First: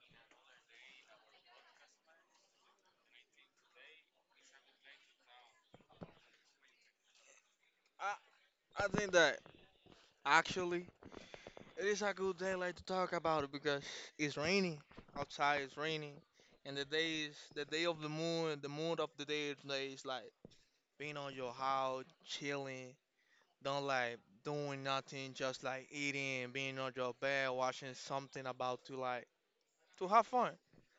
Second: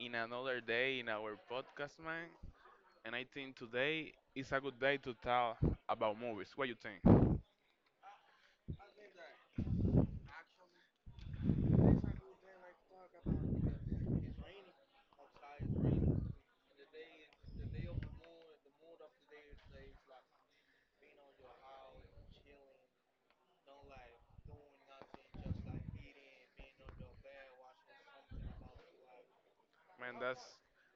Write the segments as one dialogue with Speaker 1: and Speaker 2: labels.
Speaker 1: in another day in our podcast, man. And I think today is a good day to talk about movies. What you think,
Speaker 2: I, I think that actually it is a good day like to talk about it because it's raining outside. It's raining, and the day is the day of the moon. The moon of the day today is like, being on your house, chilling, don't like doing nothing, just like eating, being on your bed, watching something about to like to
Speaker 1: man?
Speaker 2: have
Speaker 1: That's
Speaker 2: fun.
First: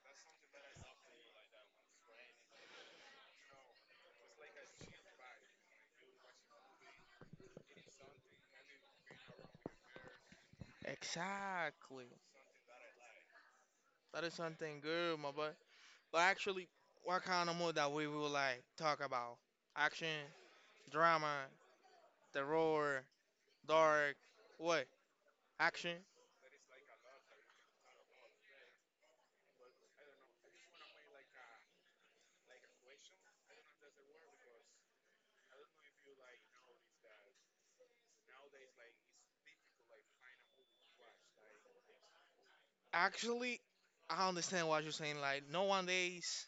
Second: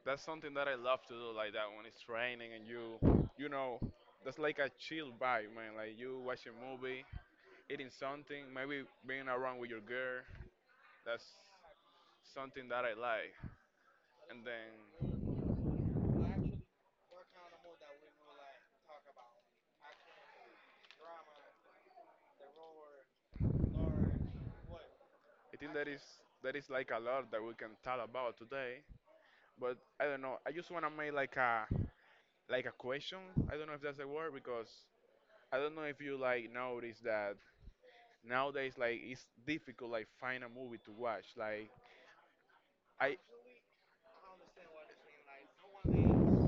Speaker 1: that's something that I love to do, like that when it's raining and that's like a chill vibe, man. Like you watch a movie, eating something, maybe being around with your girl. That's
Speaker 2: Exactly,
Speaker 1: something that I like.
Speaker 2: that is
Speaker 1: And
Speaker 2: something good, my boy.
Speaker 1: then
Speaker 2: But actually, what kind of mood that we will like talk about? Action, drama, terror, dark, what?
Speaker 1: I think that
Speaker 2: Action.
Speaker 1: is that is like a lot that we can talk about today. But I don't know. I just wanna make like a question. I don't know if that's a word because I don't know if you like notice that nowadays like it's difficult like find a movie to watch. Like I
Speaker 2: Actually, I understand what you're saying. Like nowadays,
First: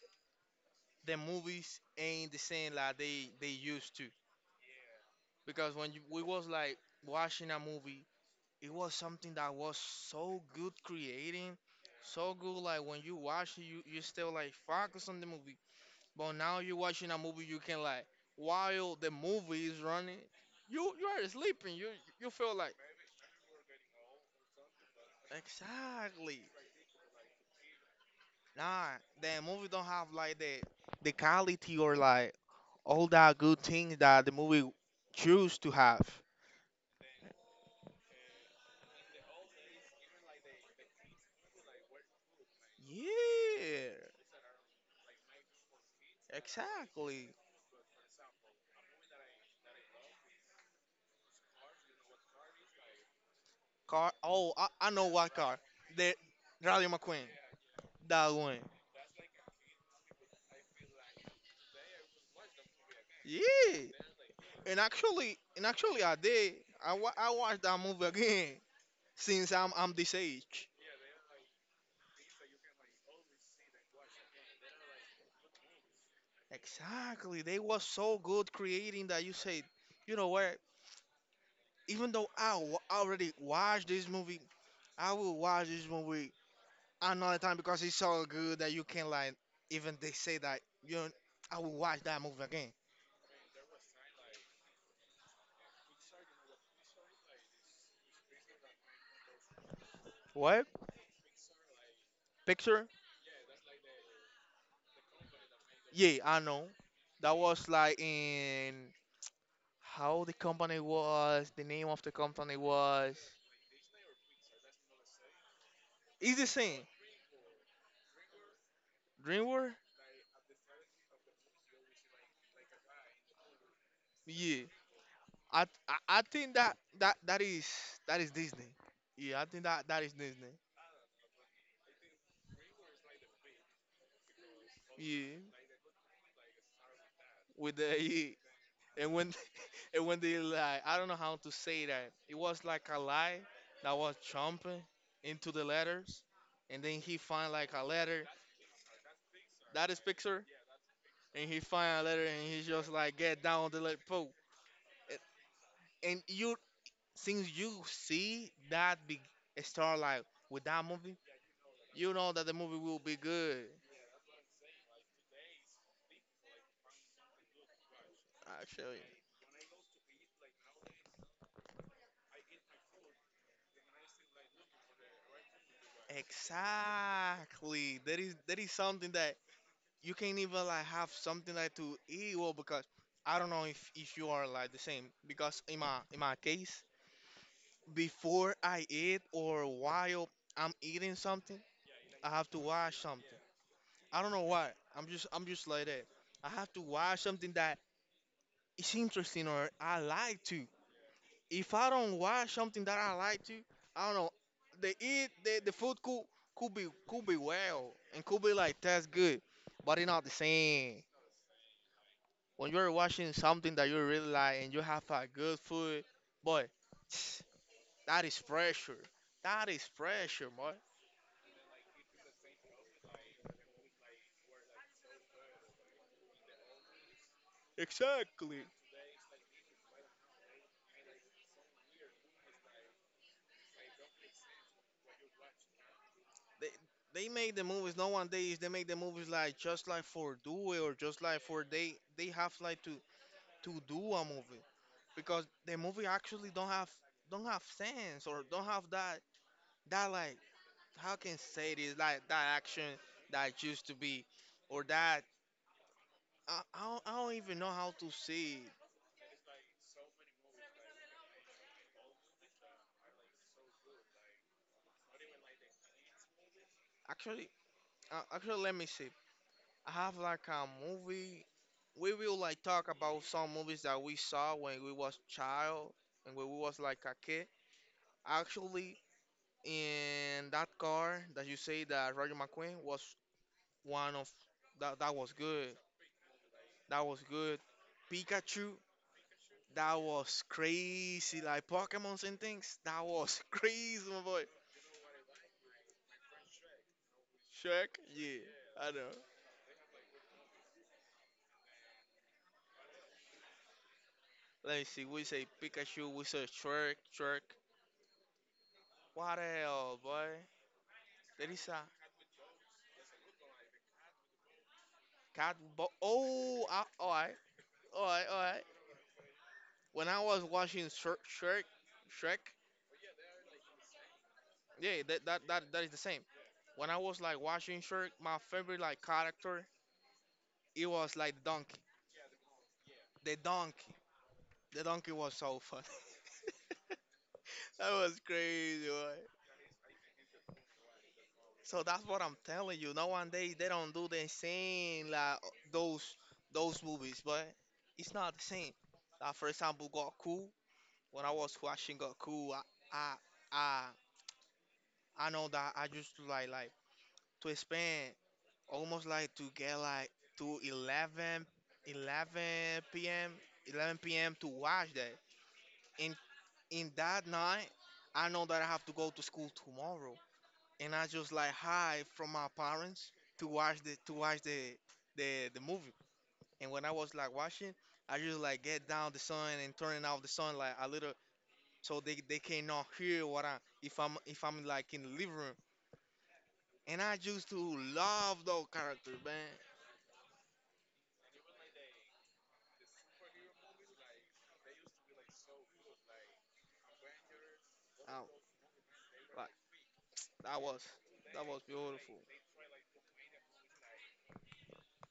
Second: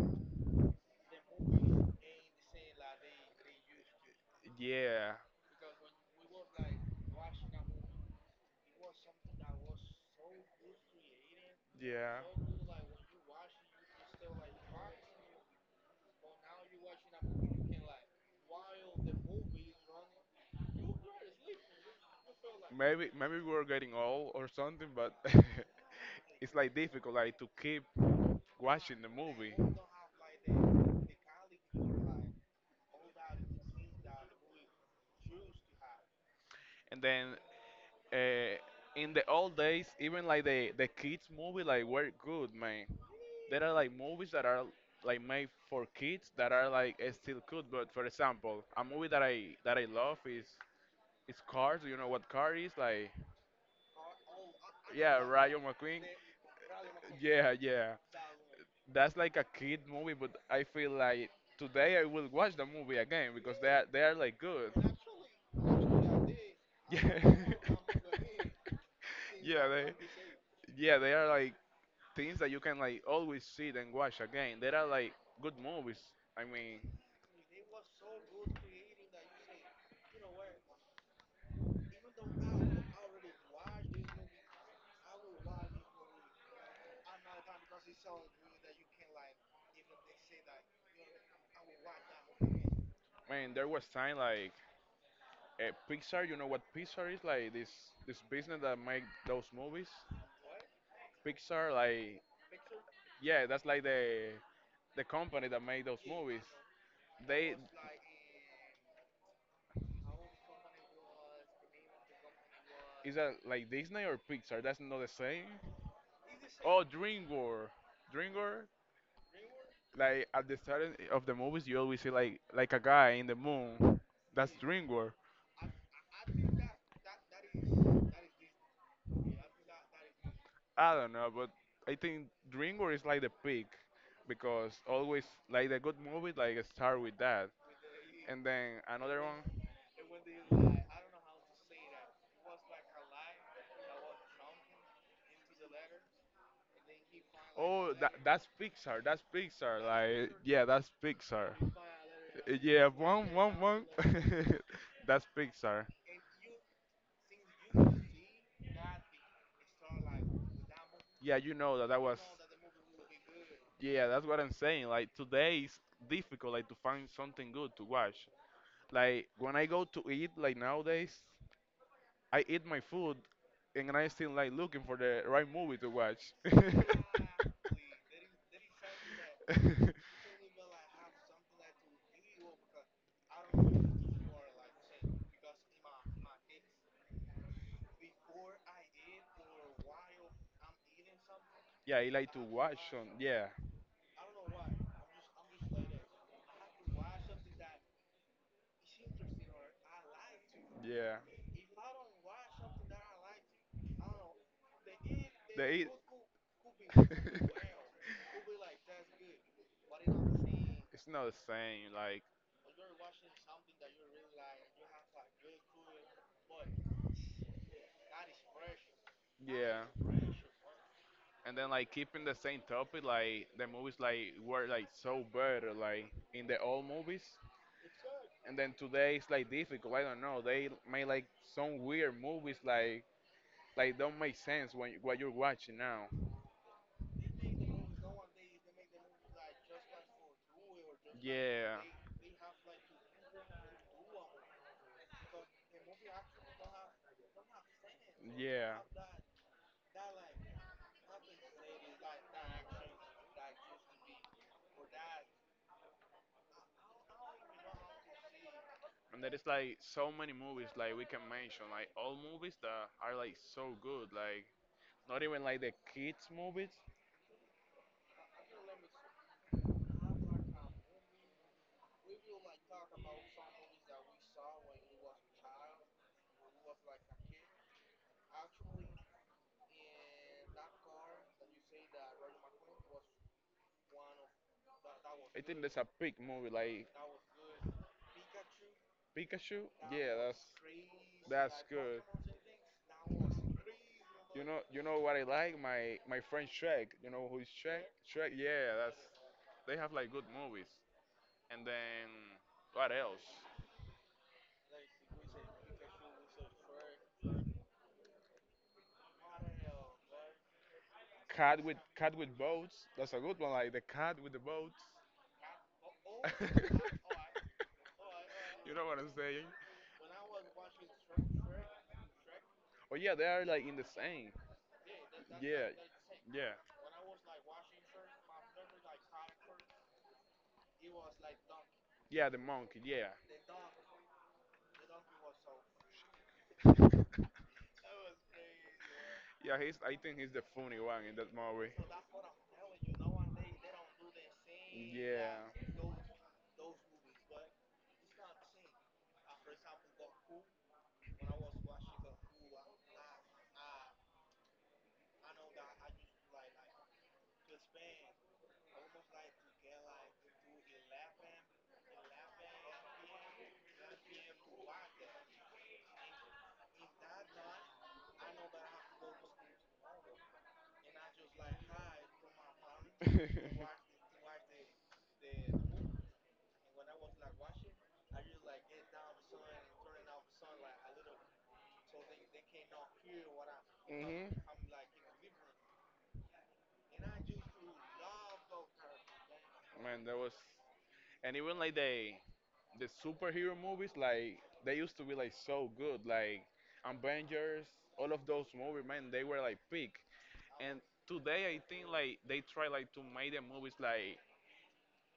Speaker 2: the movies ain't the same like they used to.
Speaker 1: yeah,
Speaker 2: Because when you, we was like watching a movie, it was something that was so good creating,
Speaker 1: yeah.
Speaker 2: so good. Like when you watch it, you still like focus on the movie. But now you're watching a movie, you can like while the movie is running, you are sleeping. You feel like
Speaker 1: Maybe we're getting old or something, but
Speaker 2: exactly.
Speaker 1: it's like difficult like to keep
Speaker 2: Nah,
Speaker 1: watching the
Speaker 2: the
Speaker 1: movie.
Speaker 2: movie don't have like the quality or like all that good things that the movie choose to have.
Speaker 1: And then uh, in the old days, even like the kids movie like were good, man. There are like
Speaker 2: Yeah,
Speaker 1: movies that are like made for kids that are like
Speaker 2: exactly.
Speaker 1: still good. But for example, a movie that I love is Cars. Do you know what Car is? Like,
Speaker 2: Car. Oh, I know
Speaker 1: yeah,
Speaker 2: what car.
Speaker 1: Rayo McQueen.
Speaker 2: The Radio McQueen.
Speaker 1: Yeah, yeah.
Speaker 2: That one.
Speaker 1: That's like a kid movie, but I feel like today I will watch the movie again because they
Speaker 2: Yeah.
Speaker 1: are, they are like good.
Speaker 2: And actually, I did. I
Speaker 1: Yeah.
Speaker 2: watched that movie again since
Speaker 1: yeah,
Speaker 2: I'm I'm this age.
Speaker 1: they are like things that you can like always see and watch again. There are like good movies. I mean,
Speaker 2: Exactly. They was so good creating that you said, you know what? Even though already watched this movie, I will watch this movie another time because it's so good that you can like even they say that you know, I will watch that movie again.
Speaker 1: man, there was time like Pixar. You know what Pixar is like? This business that make those movies.
Speaker 2: What
Speaker 1: Pixar, like
Speaker 2: picture?
Speaker 1: yeah, that's like the company that made those
Speaker 2: Yeah, I
Speaker 1: movies.
Speaker 2: know. That
Speaker 1: They
Speaker 2: was like in how the company was, the name of the company
Speaker 1: is
Speaker 2: was.
Speaker 1: that like Disney or Pixar? That's not the same.
Speaker 2: It's the
Speaker 1: Oh,
Speaker 2: same.
Speaker 1: DreamWorks. DreamWorks.
Speaker 2: DreamWorks?
Speaker 1: Like at the start of the movies, you always see like a guy in the moon. That's
Speaker 2: Yeah.
Speaker 1: DreamWorks.
Speaker 2: I I think that, that is that is Disney. Yeah, I think that that is Disney.
Speaker 1: I don't know, but I think DreamWorks is like the peak because always
Speaker 2: Yeah.
Speaker 1: like the good movie like start with that,
Speaker 2: With the
Speaker 1: and then
Speaker 2: and
Speaker 1: another
Speaker 2: when
Speaker 1: one.
Speaker 2: and when they like I don't know how to say that. It was like a lie that was jumping into the letters, and then he find like a
Speaker 1: Oh,
Speaker 2: letter
Speaker 1: that's Pixar,
Speaker 2: that is
Speaker 1: like
Speaker 2: picture,
Speaker 1: yeah, that's
Speaker 2: and
Speaker 1: Pixar.
Speaker 2: he find a letter and he just
Speaker 1: Yeah,
Speaker 2: like get down the like po.
Speaker 1: that's Pixar.
Speaker 2: And you since you see that big star like with that movie,
Speaker 1: Yeah, you know that that
Speaker 2: you
Speaker 1: was.
Speaker 2: know that the movie will be good.
Speaker 1: Yeah, that's what I'm saying. Like today is difficult like to find something good to watch.
Speaker 2: I'll show you.
Speaker 1: Like when I go to eat like nowadays. I eat my food and I still like looking for the right movie to watch.
Speaker 2: Exactly. That is something that you can't even like have something like to eat well because I don't know if you are like the same because in my case before I eat or while I'm eating something
Speaker 1: yeah, I
Speaker 2: I
Speaker 1: like to
Speaker 2: have to
Speaker 1: watch
Speaker 2: watch
Speaker 1: on.
Speaker 2: something
Speaker 1: Yeah,
Speaker 2: I don't know why I'm just like that I have to watch something that is interesting or I like to
Speaker 1: yeah.
Speaker 2: if I don't watch something that I like to I don't know the eat the
Speaker 1: They eat.
Speaker 2: food could could be well and could be like that's good but it's not the same
Speaker 1: it's not the same. Like
Speaker 2: when you're watching something that you really like and you have a good food, boy, that is pressure. That
Speaker 1: yeah.
Speaker 2: is pressure, boy.
Speaker 1: And then like keeping the same topic like the movies like were like so better like in the old movies, and
Speaker 2: Exactly.
Speaker 1: then today it's like difficult. I don't know, they made like some weird movies like don't make sense when what you're watching now.
Speaker 2: They they make the movies nowadays. They make the movies like just like for do it or just like for
Speaker 1: Yeah,
Speaker 2: they have like to do a movie because the movie actually don't have sense or don't
Speaker 1: yeah.
Speaker 2: have that that like how can say this like that action that used to be or that I don't even know how to say it.
Speaker 1: And there is like so many movies like we can mention, like all movies that are like so good, like not even like the kids movies.
Speaker 2: Actually, actually, let me see. I have like a movie. We will like talk about some movies that we saw when we was child and when we was like a kid. Actually, in that car that you say that Roger McQueen was one of that that was
Speaker 1: I think there's
Speaker 2: good.
Speaker 1: a big movie like
Speaker 2: That was good. Pikachu,
Speaker 1: Pikachu.
Speaker 2: that
Speaker 1: Yeah, that's
Speaker 2: was crazy.
Speaker 1: that's
Speaker 2: Like
Speaker 1: good.
Speaker 2: Pokemons and things, that was crazy, my boy.
Speaker 1: You know what I like? My friend Shrek. You know who is Shrek?
Speaker 2: Shrek,
Speaker 1: Shrek.
Speaker 2: yeah,
Speaker 1: Yeah,
Speaker 2: I
Speaker 1: that's.
Speaker 2: know.
Speaker 1: They have like good movies. And then what else?
Speaker 2: Let me see. We say Pikachu. We say Shrek. What else, boy? There
Speaker 1: Cat
Speaker 2: is
Speaker 1: with
Speaker 2: a
Speaker 1: cat with boats. That's a good one. Like the cat with the boats.
Speaker 2: cat. Bo- oh, all right.
Speaker 1: you know what I'm saying?
Speaker 2: When I was watching Shrek,
Speaker 1: Oh yeah, they are like in the same.
Speaker 2: yeah, that, that
Speaker 1: Yeah,
Speaker 2: that that is the same.
Speaker 1: yeah,
Speaker 2: When I was like watching Shrek, my favorite like character, it was like the donkey.
Speaker 1: yeah. The monkey. Yeah,
Speaker 2: The donkey, the donkey was so funny. That was crazy. Boy.
Speaker 1: yeah. He's. I think he's the funny one in that movie.
Speaker 2: So that's what I'm telling you. Nowadays they don't do the same
Speaker 1: Yeah.
Speaker 2: like those those movies, but it's not the same. Like for example, Goku. When I was watching Goku, I I I know that I used to like to spend almost like to get like to 11 p.m. 11 p.m. to watch that. In in that night, I know that I have to go to school tomorrow, and I just like hide from my parents to watch the movie. And when I was like watching, I just like get down the sun and turning off the sun like a little so they cannot hear what I if
Speaker 1: mhm.
Speaker 2: I'm like in the living room. And I used to love those characters, man.
Speaker 1: Man, that was. And even like the superhero movies like they used to be like so good like Avengers, all of
Speaker 2: I,
Speaker 1: those movies, man, they were like
Speaker 2: like
Speaker 1: peak.
Speaker 2: that
Speaker 1: And
Speaker 2: was
Speaker 1: today
Speaker 2: that
Speaker 1: I
Speaker 2: was
Speaker 1: think like
Speaker 2: beautiful.
Speaker 1: they try like to make the movies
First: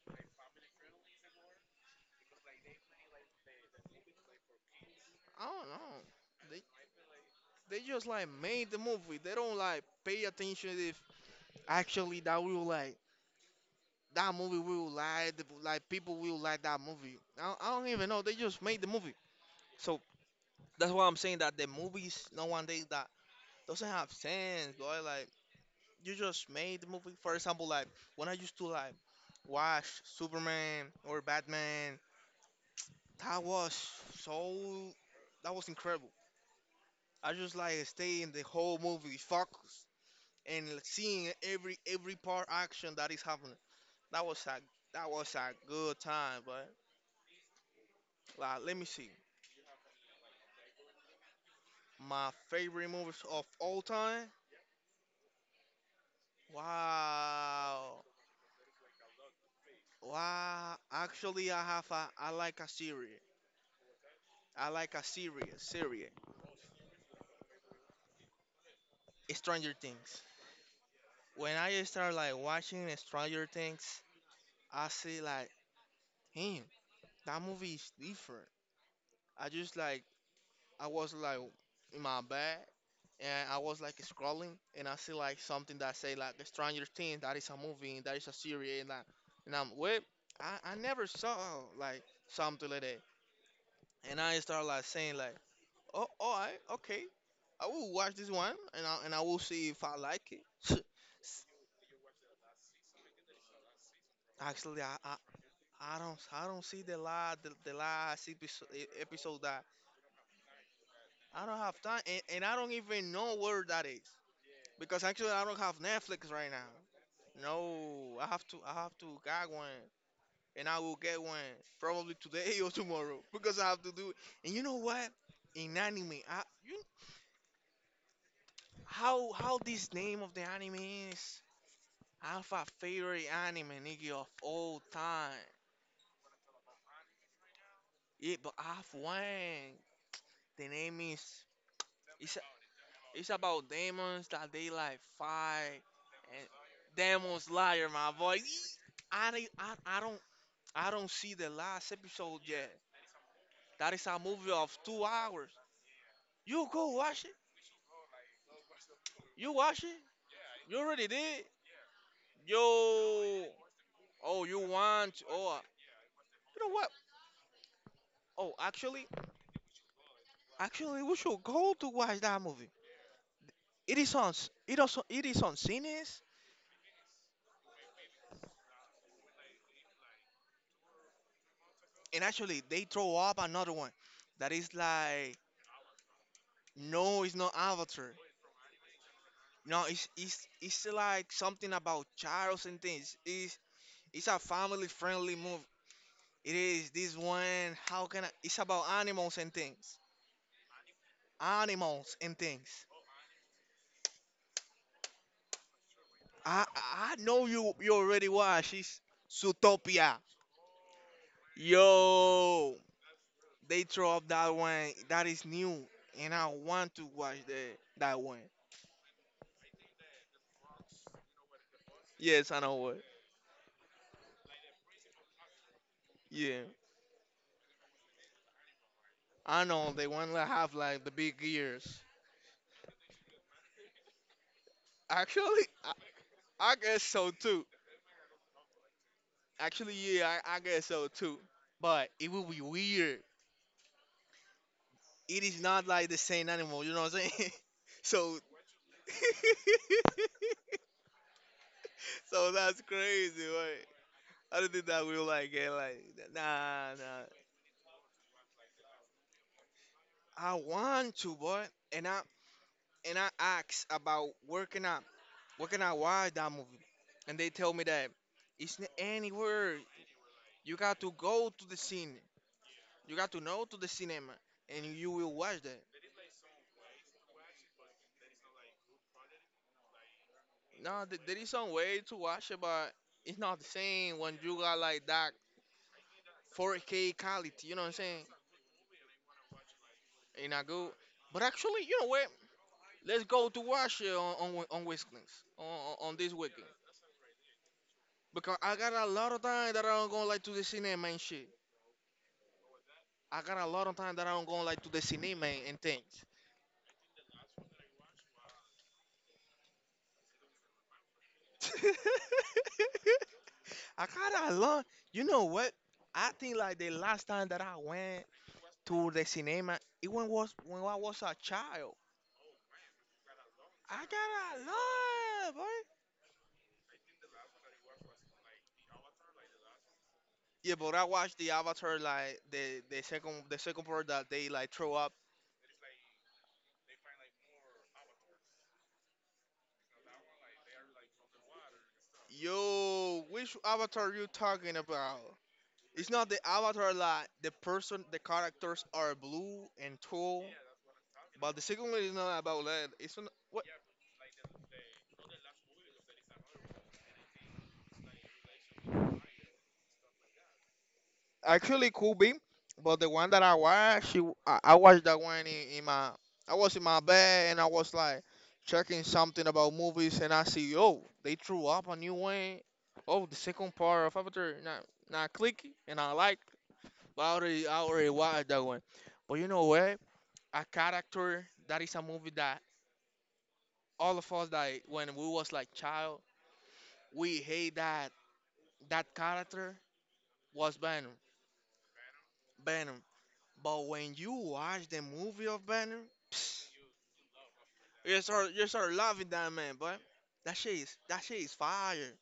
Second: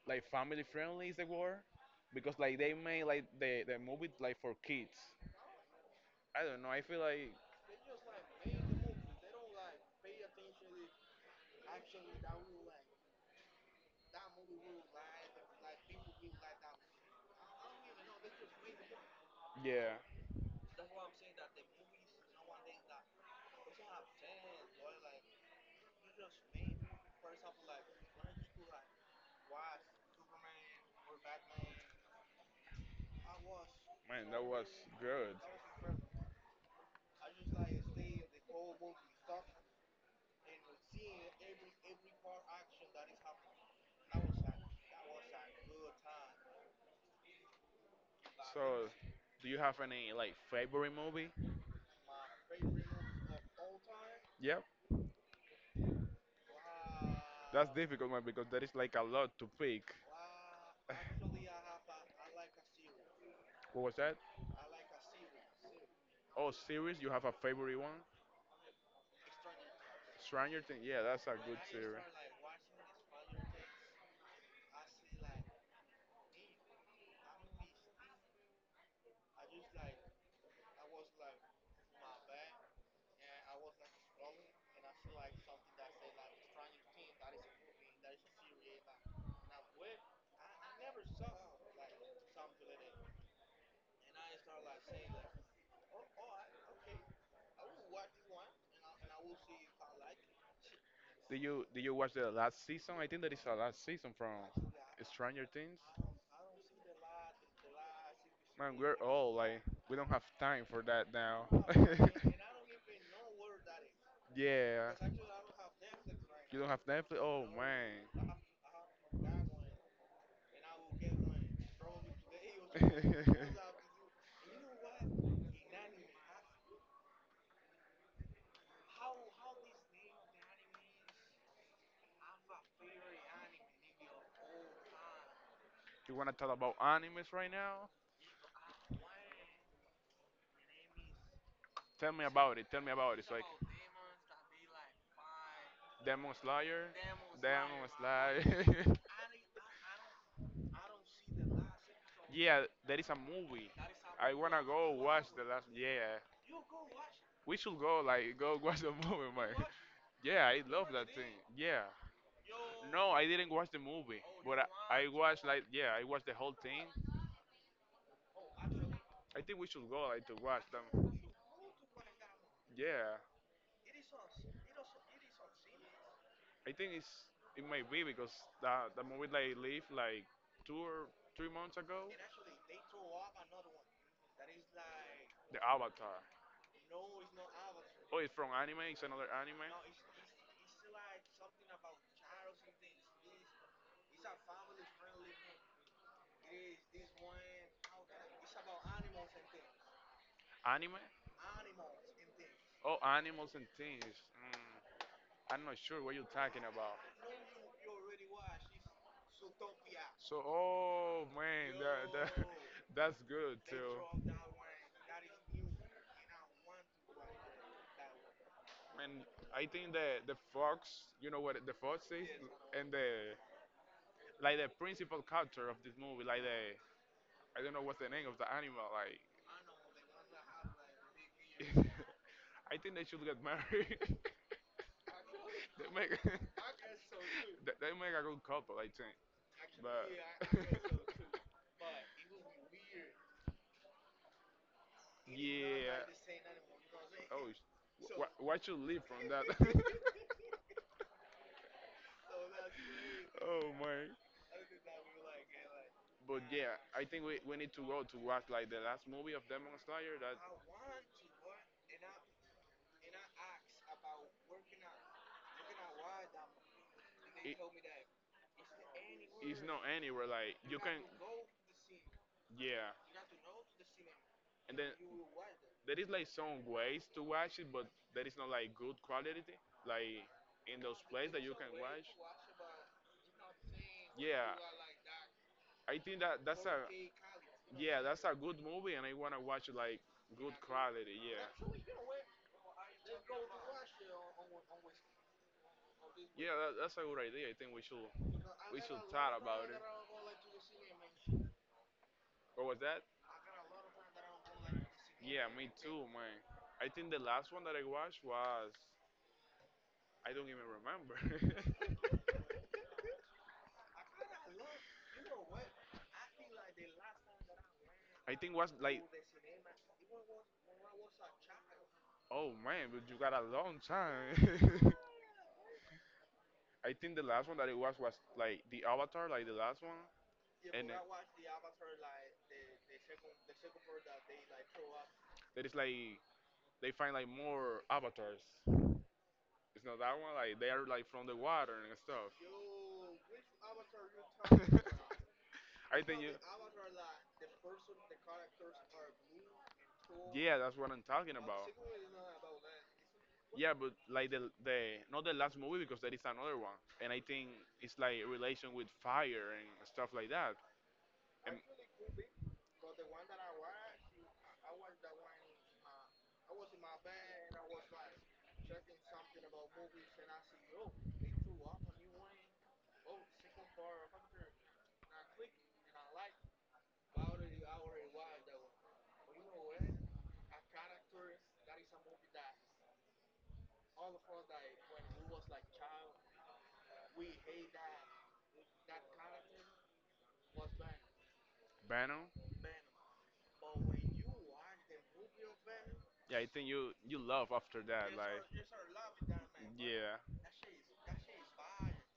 Speaker 1: like family friendly is the word, because like they made like the movies like for kids.
Speaker 2: I don't know.
Speaker 1: I
Speaker 2: They
Speaker 1: don't know, I feel like
Speaker 2: they just like made the movie. They don't like pay attention if actually that will like that movie will like the, like people will like that movie. I don't even know. They just made the movie.
Speaker 1: yeah,
Speaker 2: So that's why I'm saying that the movies nowadays that doesn't have sense, boy. Like you just made the movie. For example, like when I used to like watch Superman or Batman that was
Speaker 1: man, that was
Speaker 2: so.
Speaker 1: good.
Speaker 2: That was incredible. I just like stay in the whole movie, focused, and seeing every part action that is happening. That was a that was a good time, but like
Speaker 1: So
Speaker 2: let me see.
Speaker 1: do you have any like favorite movie?
Speaker 2: My favorite movies of all time.
Speaker 1: Yep. That's
Speaker 2: Wow,
Speaker 1: difficult, man, because there is like a lot to pick.
Speaker 2: wow. Actually, I have a I like a series.
Speaker 1: What was that?
Speaker 2: I like a series. Series.
Speaker 1: Oh, series? You have a favorite one?
Speaker 2: Stranger Things.
Speaker 1: Stranger Things. Yeah, that's a
Speaker 2: When
Speaker 1: good
Speaker 2: I
Speaker 1: series.
Speaker 2: start like watching Stranger Things, I see like, damn, that movie is different. I just like I was like in my bed and I was like scrolling and I see like something that say like Stranger Things that is a movie and that is a series and I and I'm wait I never saw like something like that and I start like saying like oh all right okay I will watch this one and I will see if I like it.
Speaker 1: Did you watch the last season? I think that is the last season from
Speaker 2: Actually, I, I
Speaker 1: Stranger Things.
Speaker 2: I don't see the last the last
Speaker 1: Man, we're old.
Speaker 2: episode
Speaker 1: Like
Speaker 2: that
Speaker 1: we don't have time for that
Speaker 2: I
Speaker 1: now.
Speaker 2: don't have time and I don't even know where that is.
Speaker 1: yeah.
Speaker 2: Because actually, I don't have Netflix right
Speaker 1: You
Speaker 2: now.
Speaker 1: don't have Netflix? Oh
Speaker 2: No, I
Speaker 1: man.
Speaker 2: have to. I have to get one, and I will get one probably today or tomorrow because I have to do it. And you know what? In anime, you how this name of the anime is? I have a favorite anime, nigga, of all time.
Speaker 1: you wanna talk about animes right now?
Speaker 2: Yeah, but I have one. The name is
Speaker 1: Tell me
Speaker 2: it's
Speaker 1: about it. Tell me about it.
Speaker 2: it's
Speaker 1: It's like
Speaker 2: about demons that they like fight
Speaker 1: Demon
Speaker 2: and
Speaker 1: Slayer.
Speaker 2: demons liar,
Speaker 1: Demon
Speaker 2: my boy.
Speaker 1: Slayer.
Speaker 2: I don't see the last episode
Speaker 1: yeah,
Speaker 2: yet.
Speaker 1: there is a movie.
Speaker 2: That is a
Speaker 1: I
Speaker 2: movie
Speaker 1: wanna
Speaker 2: of
Speaker 1: go
Speaker 2: two
Speaker 1: watch the
Speaker 2: hours.
Speaker 1: last. Yeah,
Speaker 2: You go watch it.
Speaker 1: we should go like go watch the movie, man.
Speaker 2: You watch it.
Speaker 1: Yeah, I
Speaker 2: You
Speaker 1: love
Speaker 2: already
Speaker 1: that thing.
Speaker 2: did.
Speaker 1: Yeah. No, I
Speaker 2: Yo.
Speaker 1: didn't watch the movie,
Speaker 2: Oh, you
Speaker 1: but I
Speaker 2: want?
Speaker 1: watched
Speaker 2: Oh,
Speaker 1: like yeah, I watched the whole
Speaker 2: you know
Speaker 1: thing.
Speaker 2: what? Oh,
Speaker 1: I think we should go like to watch
Speaker 2: actually,
Speaker 1: them.
Speaker 2: we should go to watch that movie.
Speaker 1: Yeah.
Speaker 2: It is on. It also. It is on cines.
Speaker 1: I think it's it might be because that the movie they leave like 2 or 3 months ago.
Speaker 2: And actually, they throw up another one. That is like
Speaker 1: The Avatar.
Speaker 2: no, it's not Avatar.
Speaker 1: Oh, it's from anime. It's another anime.
Speaker 2: No, it's like something about Charles and things. It's a family friendly It is this one. How can I? It's about animals and things.
Speaker 1: Anime?
Speaker 2: Animals and things.
Speaker 1: Oh, animals and things. Mm, I'm not sure what you're talking about.
Speaker 2: I know you already watched. It's Zootopia.
Speaker 1: So, oh man,
Speaker 2: Yo,
Speaker 1: that's good
Speaker 2: they throw up
Speaker 1: too.
Speaker 2: that one. That is new, and I want to watch the that one.
Speaker 1: And I think the fox, you know what the fox is,
Speaker 2: Yes, I know
Speaker 1: and
Speaker 2: what.
Speaker 1: the like the principal character of this movie, like
Speaker 2: Yeah,
Speaker 1: the I don't know what's the name of the animal. Like,
Speaker 2: I know they want to have like the big ears.
Speaker 1: I think they should get married.
Speaker 2: Actually,
Speaker 1: they make
Speaker 2: I guess so too.
Speaker 1: they make a good couple, I think.
Speaker 2: Actually,
Speaker 1: But
Speaker 2: yeah, I guess so too. But it will be weird it is not
Speaker 1: yeah.
Speaker 2: like the same animal, you know what I'm saying?
Speaker 1: Oh, sh-
Speaker 2: So
Speaker 1: what should leave from that?
Speaker 2: so that's crazy,
Speaker 1: oh
Speaker 2: right?
Speaker 1: my!
Speaker 2: I don't think that we like get like
Speaker 1: But yeah, I
Speaker 2: nah.
Speaker 1: think we need to go to watch like the last movie of Demon Slayer. That
Speaker 2: I want to, boy, and I and I asked about working out. Why that movie? And they tell me
Speaker 1: it,
Speaker 2: that it's not
Speaker 1: it's
Speaker 2: anywhere.
Speaker 1: not anywhere. Like
Speaker 2: You
Speaker 1: you
Speaker 2: got
Speaker 1: can
Speaker 2: to go to the scene. You
Speaker 1: yeah.
Speaker 2: got to know to the cinema,
Speaker 1: And
Speaker 2: and
Speaker 1: then
Speaker 2: you will watch that.
Speaker 1: there is like some ways to watch it, but there is not like good quality, like in those
Speaker 2: No, there
Speaker 1: places
Speaker 2: is
Speaker 1: that you
Speaker 2: some
Speaker 1: can
Speaker 2: way
Speaker 1: watch.
Speaker 2: to watch it, but it's not the same when you
Speaker 1: Yeah,
Speaker 2: got like that
Speaker 1: I think that that's a
Speaker 2: 4K quality. You know what I'm
Speaker 1: yeah,
Speaker 2: saying?
Speaker 1: that's a good movie, and I wanna watch like
Speaker 2: And
Speaker 1: good
Speaker 2: I go,
Speaker 1: quality.
Speaker 2: but
Speaker 1: Yeah,
Speaker 2: actually, you know what? Let's go to watch it on on Wednesdays on this
Speaker 1: yeah,
Speaker 2: weekend
Speaker 1: that's a good idea. I think
Speaker 2: because I
Speaker 1: we
Speaker 2: got a
Speaker 1: should
Speaker 2: lot
Speaker 1: talk
Speaker 2: of time
Speaker 1: about it.
Speaker 2: that I don't go like to the cinema and shit.
Speaker 1: What was that?
Speaker 2: I got a lot of time that I don't go like to the cinema
Speaker 1: Yeah, me
Speaker 2: and things.
Speaker 1: too, man. I think the last one that I watched was I don't even remember.
Speaker 2: I got a lot. You know what? I think like the last time that I went
Speaker 1: I think was like,
Speaker 2: to the cinema, it when was when I was a child.
Speaker 1: oh man, but you got a long
Speaker 2: I got a
Speaker 1: time.
Speaker 2: lot, boy.
Speaker 1: I think the last one that it was like the Avatar, like the last one,
Speaker 2: Yeah,
Speaker 1: and
Speaker 2: but
Speaker 1: then-
Speaker 2: I watched the Avatar like the second part that they like throw up.
Speaker 1: that is like they find like more avatars. It's not that one. Like they are like from the water and stuff.
Speaker 2: Yo, which Avatar you talking about?
Speaker 1: I
Speaker 2: It's
Speaker 1: think
Speaker 2: not
Speaker 1: you.
Speaker 2: the Avatar like the characters are blue and tall,
Speaker 1: Yeah, that's what I'm talking
Speaker 2: but the
Speaker 1: about.
Speaker 2: second one is not about that. It's not.
Speaker 1: Yeah, but like the not the last movie because there is another one, and I think it's like relation with fire and stuff like that. And
Speaker 2: Actually, could be, but the one that I watched, I watched that one I was in my bed and I was like checking something about movies and I see, oh, they threw up a new one. Oh, the second part of Avatar, not clicky, and I like. But I already watched that one. But you know what? A character that is a movie that all of us that when we was like child, we hate that character was Venom.
Speaker 1: Venom,
Speaker 2: Venom. But when you watch the movie of Banner,
Speaker 1: yeah, I
Speaker 2: psst,
Speaker 1: think you you love after that,
Speaker 2: you
Speaker 1: like
Speaker 2: start you start loving that man, but
Speaker 1: yeah.
Speaker 2: that shit is fire.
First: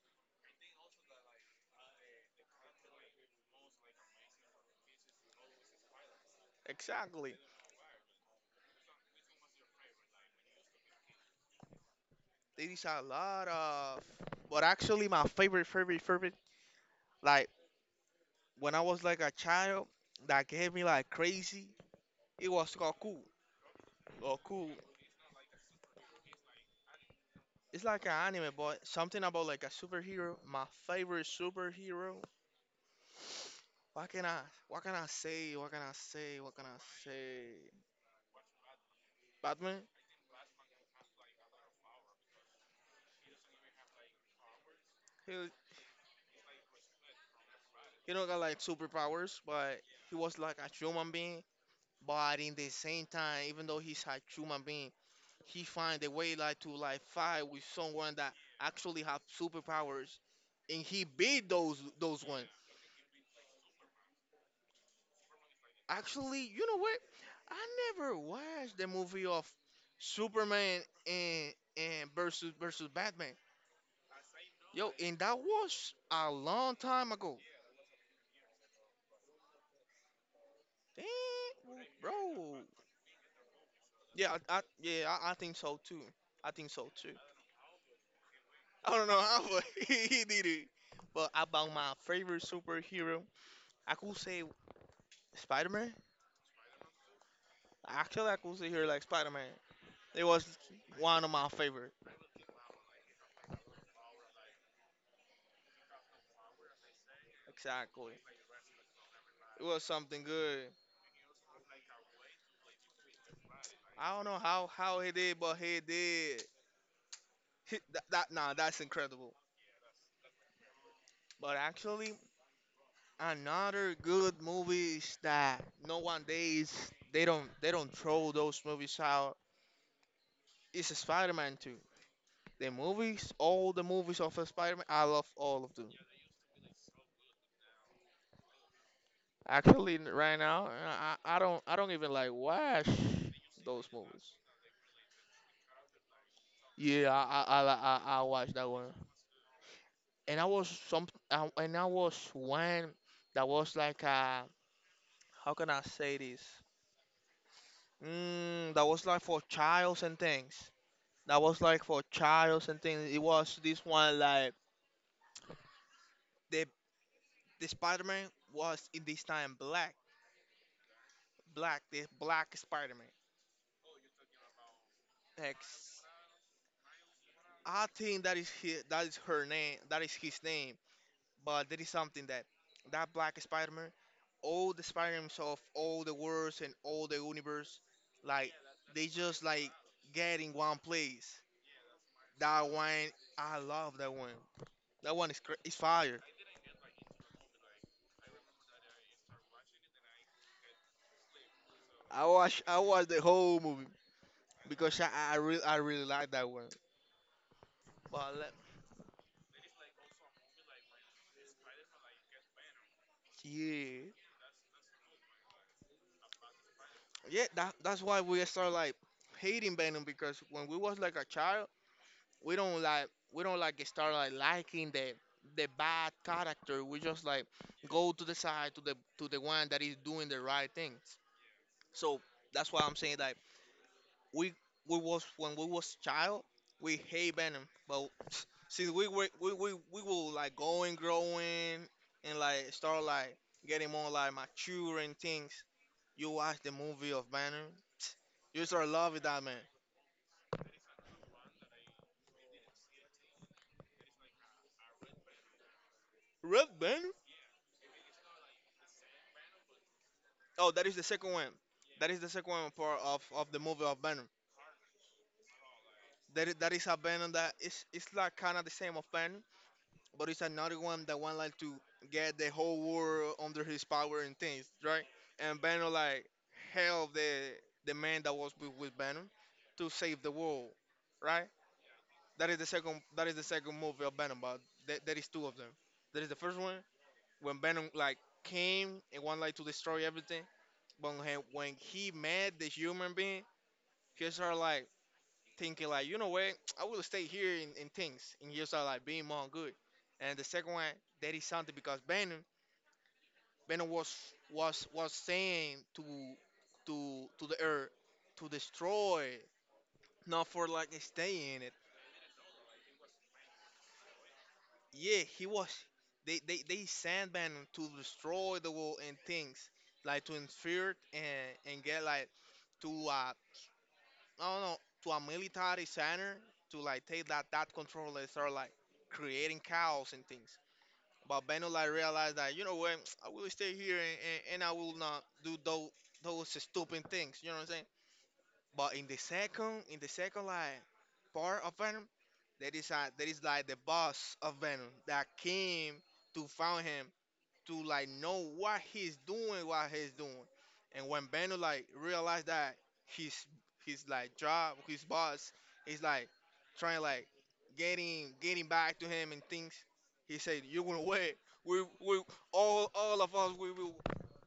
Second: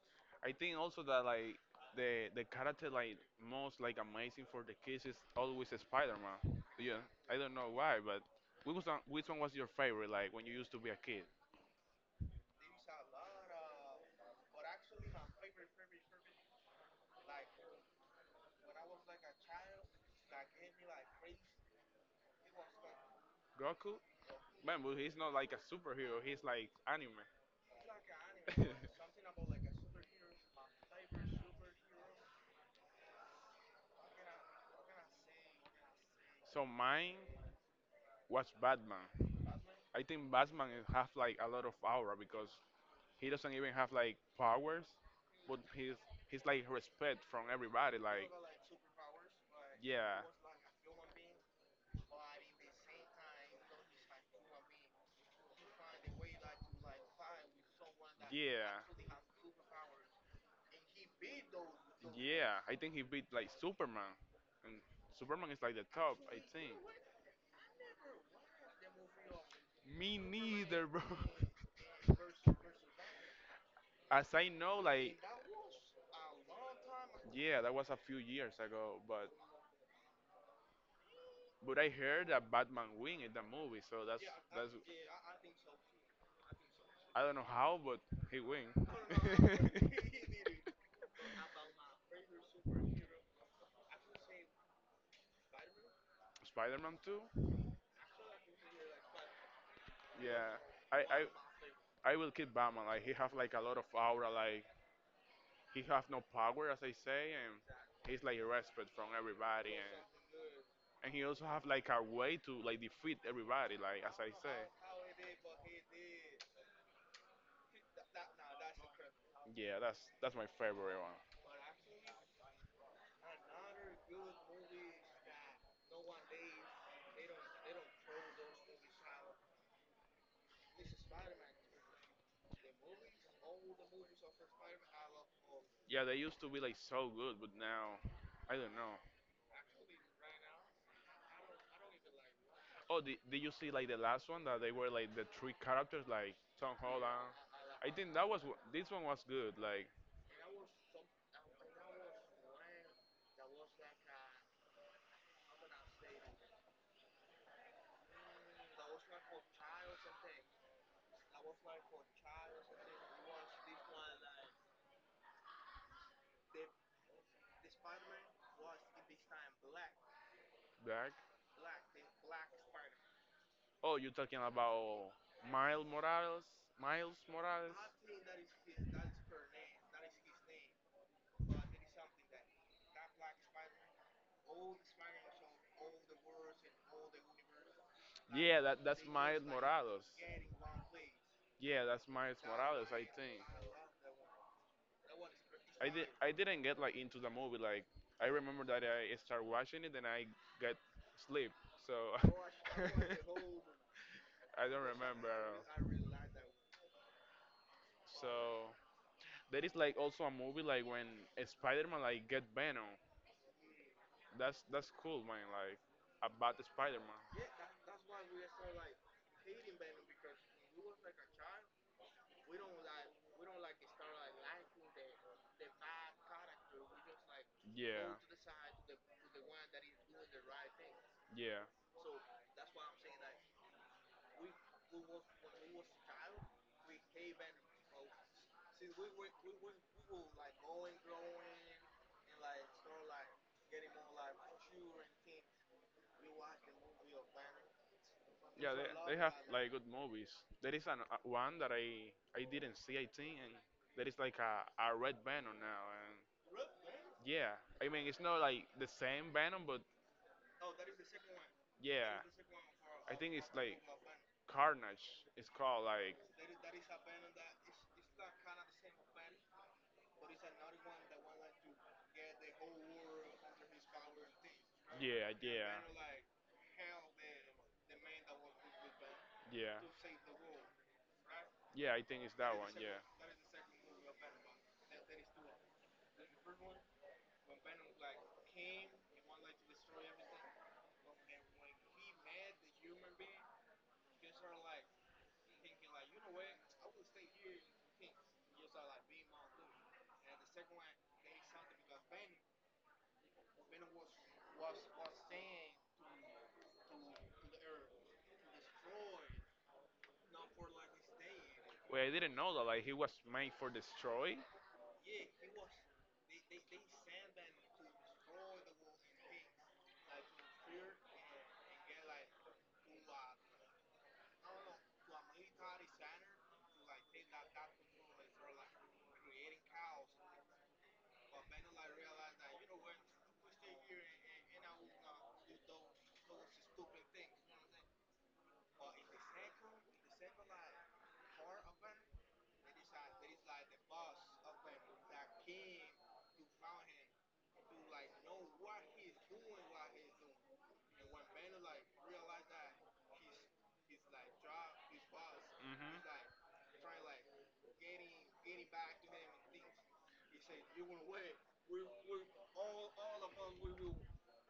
Speaker 1: I think also that like the character like most like amazing for the kids is always Spider-Man. Yeah,
Speaker 2: Exactly.
Speaker 1: I don't know why, but which one was your favorite? Like when you used to be a kid,
Speaker 2: There is a lot of but actually my favorite favorite favorite like when I was like a child that gave me like crazy it was Goku.
Speaker 1: Goku.
Speaker 2: Goku.
Speaker 1: Man, but he's not like a superhero. He's like anime.
Speaker 2: It's like an anime but something about like a superhero. My favorite superhero. What can I what can I say? What can I say? What
Speaker 1: so
Speaker 2: can I
Speaker 1: mine
Speaker 2: say?
Speaker 1: was Batman.
Speaker 2: Batman?
Speaker 1: I think Batman is- have like a lot of aura because he doesn't even have like powers,
Speaker 2: Hell
Speaker 1: but he's like respect from everybody.
Speaker 2: he don't
Speaker 1: Like
Speaker 2: got like superpowers, but he
Speaker 1: yeah,
Speaker 2: was like a human being. But in the same time, even though he's a human being, he find a way like to like fight with someone that
Speaker 1: yeah,
Speaker 2: actually have superpowers, and he beat those ones.
Speaker 1: yeah. I think he beat like Superman, and Superman is like the top. I
Speaker 2: Actually, you
Speaker 1: think.
Speaker 2: know what? I never watched the movie of
Speaker 1: Me
Speaker 2: Superman
Speaker 1: neither, bro.
Speaker 2: and versus Batman.
Speaker 1: As I know,
Speaker 2: Yo,
Speaker 1: like,
Speaker 2: and that was a long time ago.
Speaker 1: yeah, that was a few years ago,
Speaker 2: Damn,
Speaker 1: but I heard that
Speaker 2: bro.
Speaker 1: Batman win in the movie, so
Speaker 2: Yeah, I
Speaker 1: that's
Speaker 2: yeah, I think so too. I think so.
Speaker 1: I don't know how, but he win.
Speaker 2: I don't know how, but he did it. But about my favorite superhero, I could say Spider-Man.
Speaker 1: Spider-Man 2?
Speaker 2: Actually, I could say here like Spider-Man. It
Speaker 1: Yeah.
Speaker 2: was
Speaker 1: I,
Speaker 2: one of my
Speaker 1: I
Speaker 2: favorite.
Speaker 1: I will keep Batman. Like he have like a lot of aura. Like he have no power, as I say, and
Speaker 2: Exactly.
Speaker 1: he's like respect from
Speaker 2: It
Speaker 1: everybody.
Speaker 2: was something good.
Speaker 1: And he also have like a way to like defeat everybody. Like
Speaker 2: I
Speaker 1: as
Speaker 2: don't
Speaker 1: I
Speaker 2: know
Speaker 1: said,
Speaker 2: how he did, but he did. He, that, that nah, that's incredible.
Speaker 1: yeah, that's my favorite one.
Speaker 2: But actually, another good movies that no one days they don't throw those movies out. It's Spider-Man 2. The movies, all the movies of Spider-Man, I love all of them.
Speaker 1: Yeah, they used to be like so good, but now I don't know.
Speaker 2: Actually, right now, I don't even like watch
Speaker 1: Oh, did you see
Speaker 2: those
Speaker 1: like the last
Speaker 2: movies.
Speaker 1: one that they were like the three characters like Tom
Speaker 2: Yeah,
Speaker 1: Holland?
Speaker 2: I li-
Speaker 1: I think
Speaker 2: I
Speaker 1: that was
Speaker 2: watched
Speaker 1: wh-
Speaker 2: that
Speaker 1: this
Speaker 2: one,
Speaker 1: one was good. Like
Speaker 2: and I was one that was like how can I say this? Mm, that was like for childs and things. That was like for childs and things. It was this one like the the Spider-Man was in this time black,
Speaker 1: black.
Speaker 2: the black Spider-Man.
Speaker 1: Oh, you're talking about Miles
Speaker 2: X.
Speaker 1: Morales? Miles Morales?
Speaker 2: I think that is his, that is her name. That is his name. But that is something that that Black Spider-Man, all the Spider-Mans of all the worlds and all the universe, like
Speaker 1: Yeah, that that's
Speaker 2: they just
Speaker 1: Miles
Speaker 2: like
Speaker 1: Morales.
Speaker 2: get in one place.
Speaker 1: Yeah, that's Miles
Speaker 2: That
Speaker 1: Morales. I
Speaker 2: one,
Speaker 1: think
Speaker 2: I love that one. That one is is
Speaker 1: I did.
Speaker 2: fire.
Speaker 1: I didn't get like into the movie. Like I remember that I started watching it and I got sleep. So
Speaker 2: I watch I watch the whole movie
Speaker 1: I don't
Speaker 2: because I really
Speaker 1: remember.
Speaker 2: like that one. But
Speaker 1: So there is like also a movie like when Spider-Man like get Venom.
Speaker 2: yeah,
Speaker 1: That's cool, man. Like about the Spider-Man.
Speaker 2: yeah, that's why we start like hating Venom because when we was like a child, we don't like start like liking the bad character. We just like go
Speaker 1: Yeah,
Speaker 2: to the side to the one that is doing the right things.
Speaker 1: yeah.
Speaker 2: So that's why I'm saying that we we was when we was child we hate Venom, but since we were we will like going growing and like start like getting more like mature and things. You watch the movie of Venom, you
Speaker 1: Yeah,
Speaker 2: start
Speaker 1: they
Speaker 2: loving
Speaker 1: have
Speaker 2: that man.
Speaker 1: like good movies. There is an, one that I didn't see, I think, and there is like a red Venom now, and
Speaker 2: Red Venom.
Speaker 1: yeah, I mean it's not like the same Venom, but
Speaker 2: Oh, that is the second one.
Speaker 1: yeah,
Speaker 2: That is the second one part
Speaker 1: I
Speaker 2: of,
Speaker 1: think it's
Speaker 2: of the
Speaker 1: like
Speaker 2: movie of Venom.
Speaker 1: Carnage. It's called like
Speaker 2: That is a Venom that is it's like kind of the same of Venom, but it's another one that want like to get the whole world under his power and things, right?
Speaker 1: yeah,
Speaker 2: And
Speaker 1: yeah,
Speaker 2: Venom like help the man that was with Venom
Speaker 1: yeah,
Speaker 2: to save the world, right?
Speaker 1: yeah. I think it's
Speaker 2: That
Speaker 1: that
Speaker 2: is the
Speaker 1: one. Yeah.
Speaker 2: second that is the second movie of Venom, but there is two of them. There is the first one when Venom like came and wanted like to destroy everything, but when he met the human being. You start like thinking like, you know what, I will stay here in things, and you start like being more good. And the second one, that is something because Bannon was saying to the earth to destroy, not for like stay in it.
Speaker 1: Wait, I didn't know that like he was made for destroy.
Speaker 2: Yeah, he was. They sent Bannon to destroy the world and things, like to interfere and get like to no, no, to a military center to like take that control and start like creating chaos and things. But Beno like realized that you know what, I will stay here and I will not do those stupid things. You know what I'm saying? But in the second like part of Venom, there is like the boss of Venom that came to found him to like know what he's doing, And when Bando like realized that his his like job, his boss
Speaker 1: hmm
Speaker 2: is like trying like getting back to him and things, he said, "You're gonna wait. We all of us we will."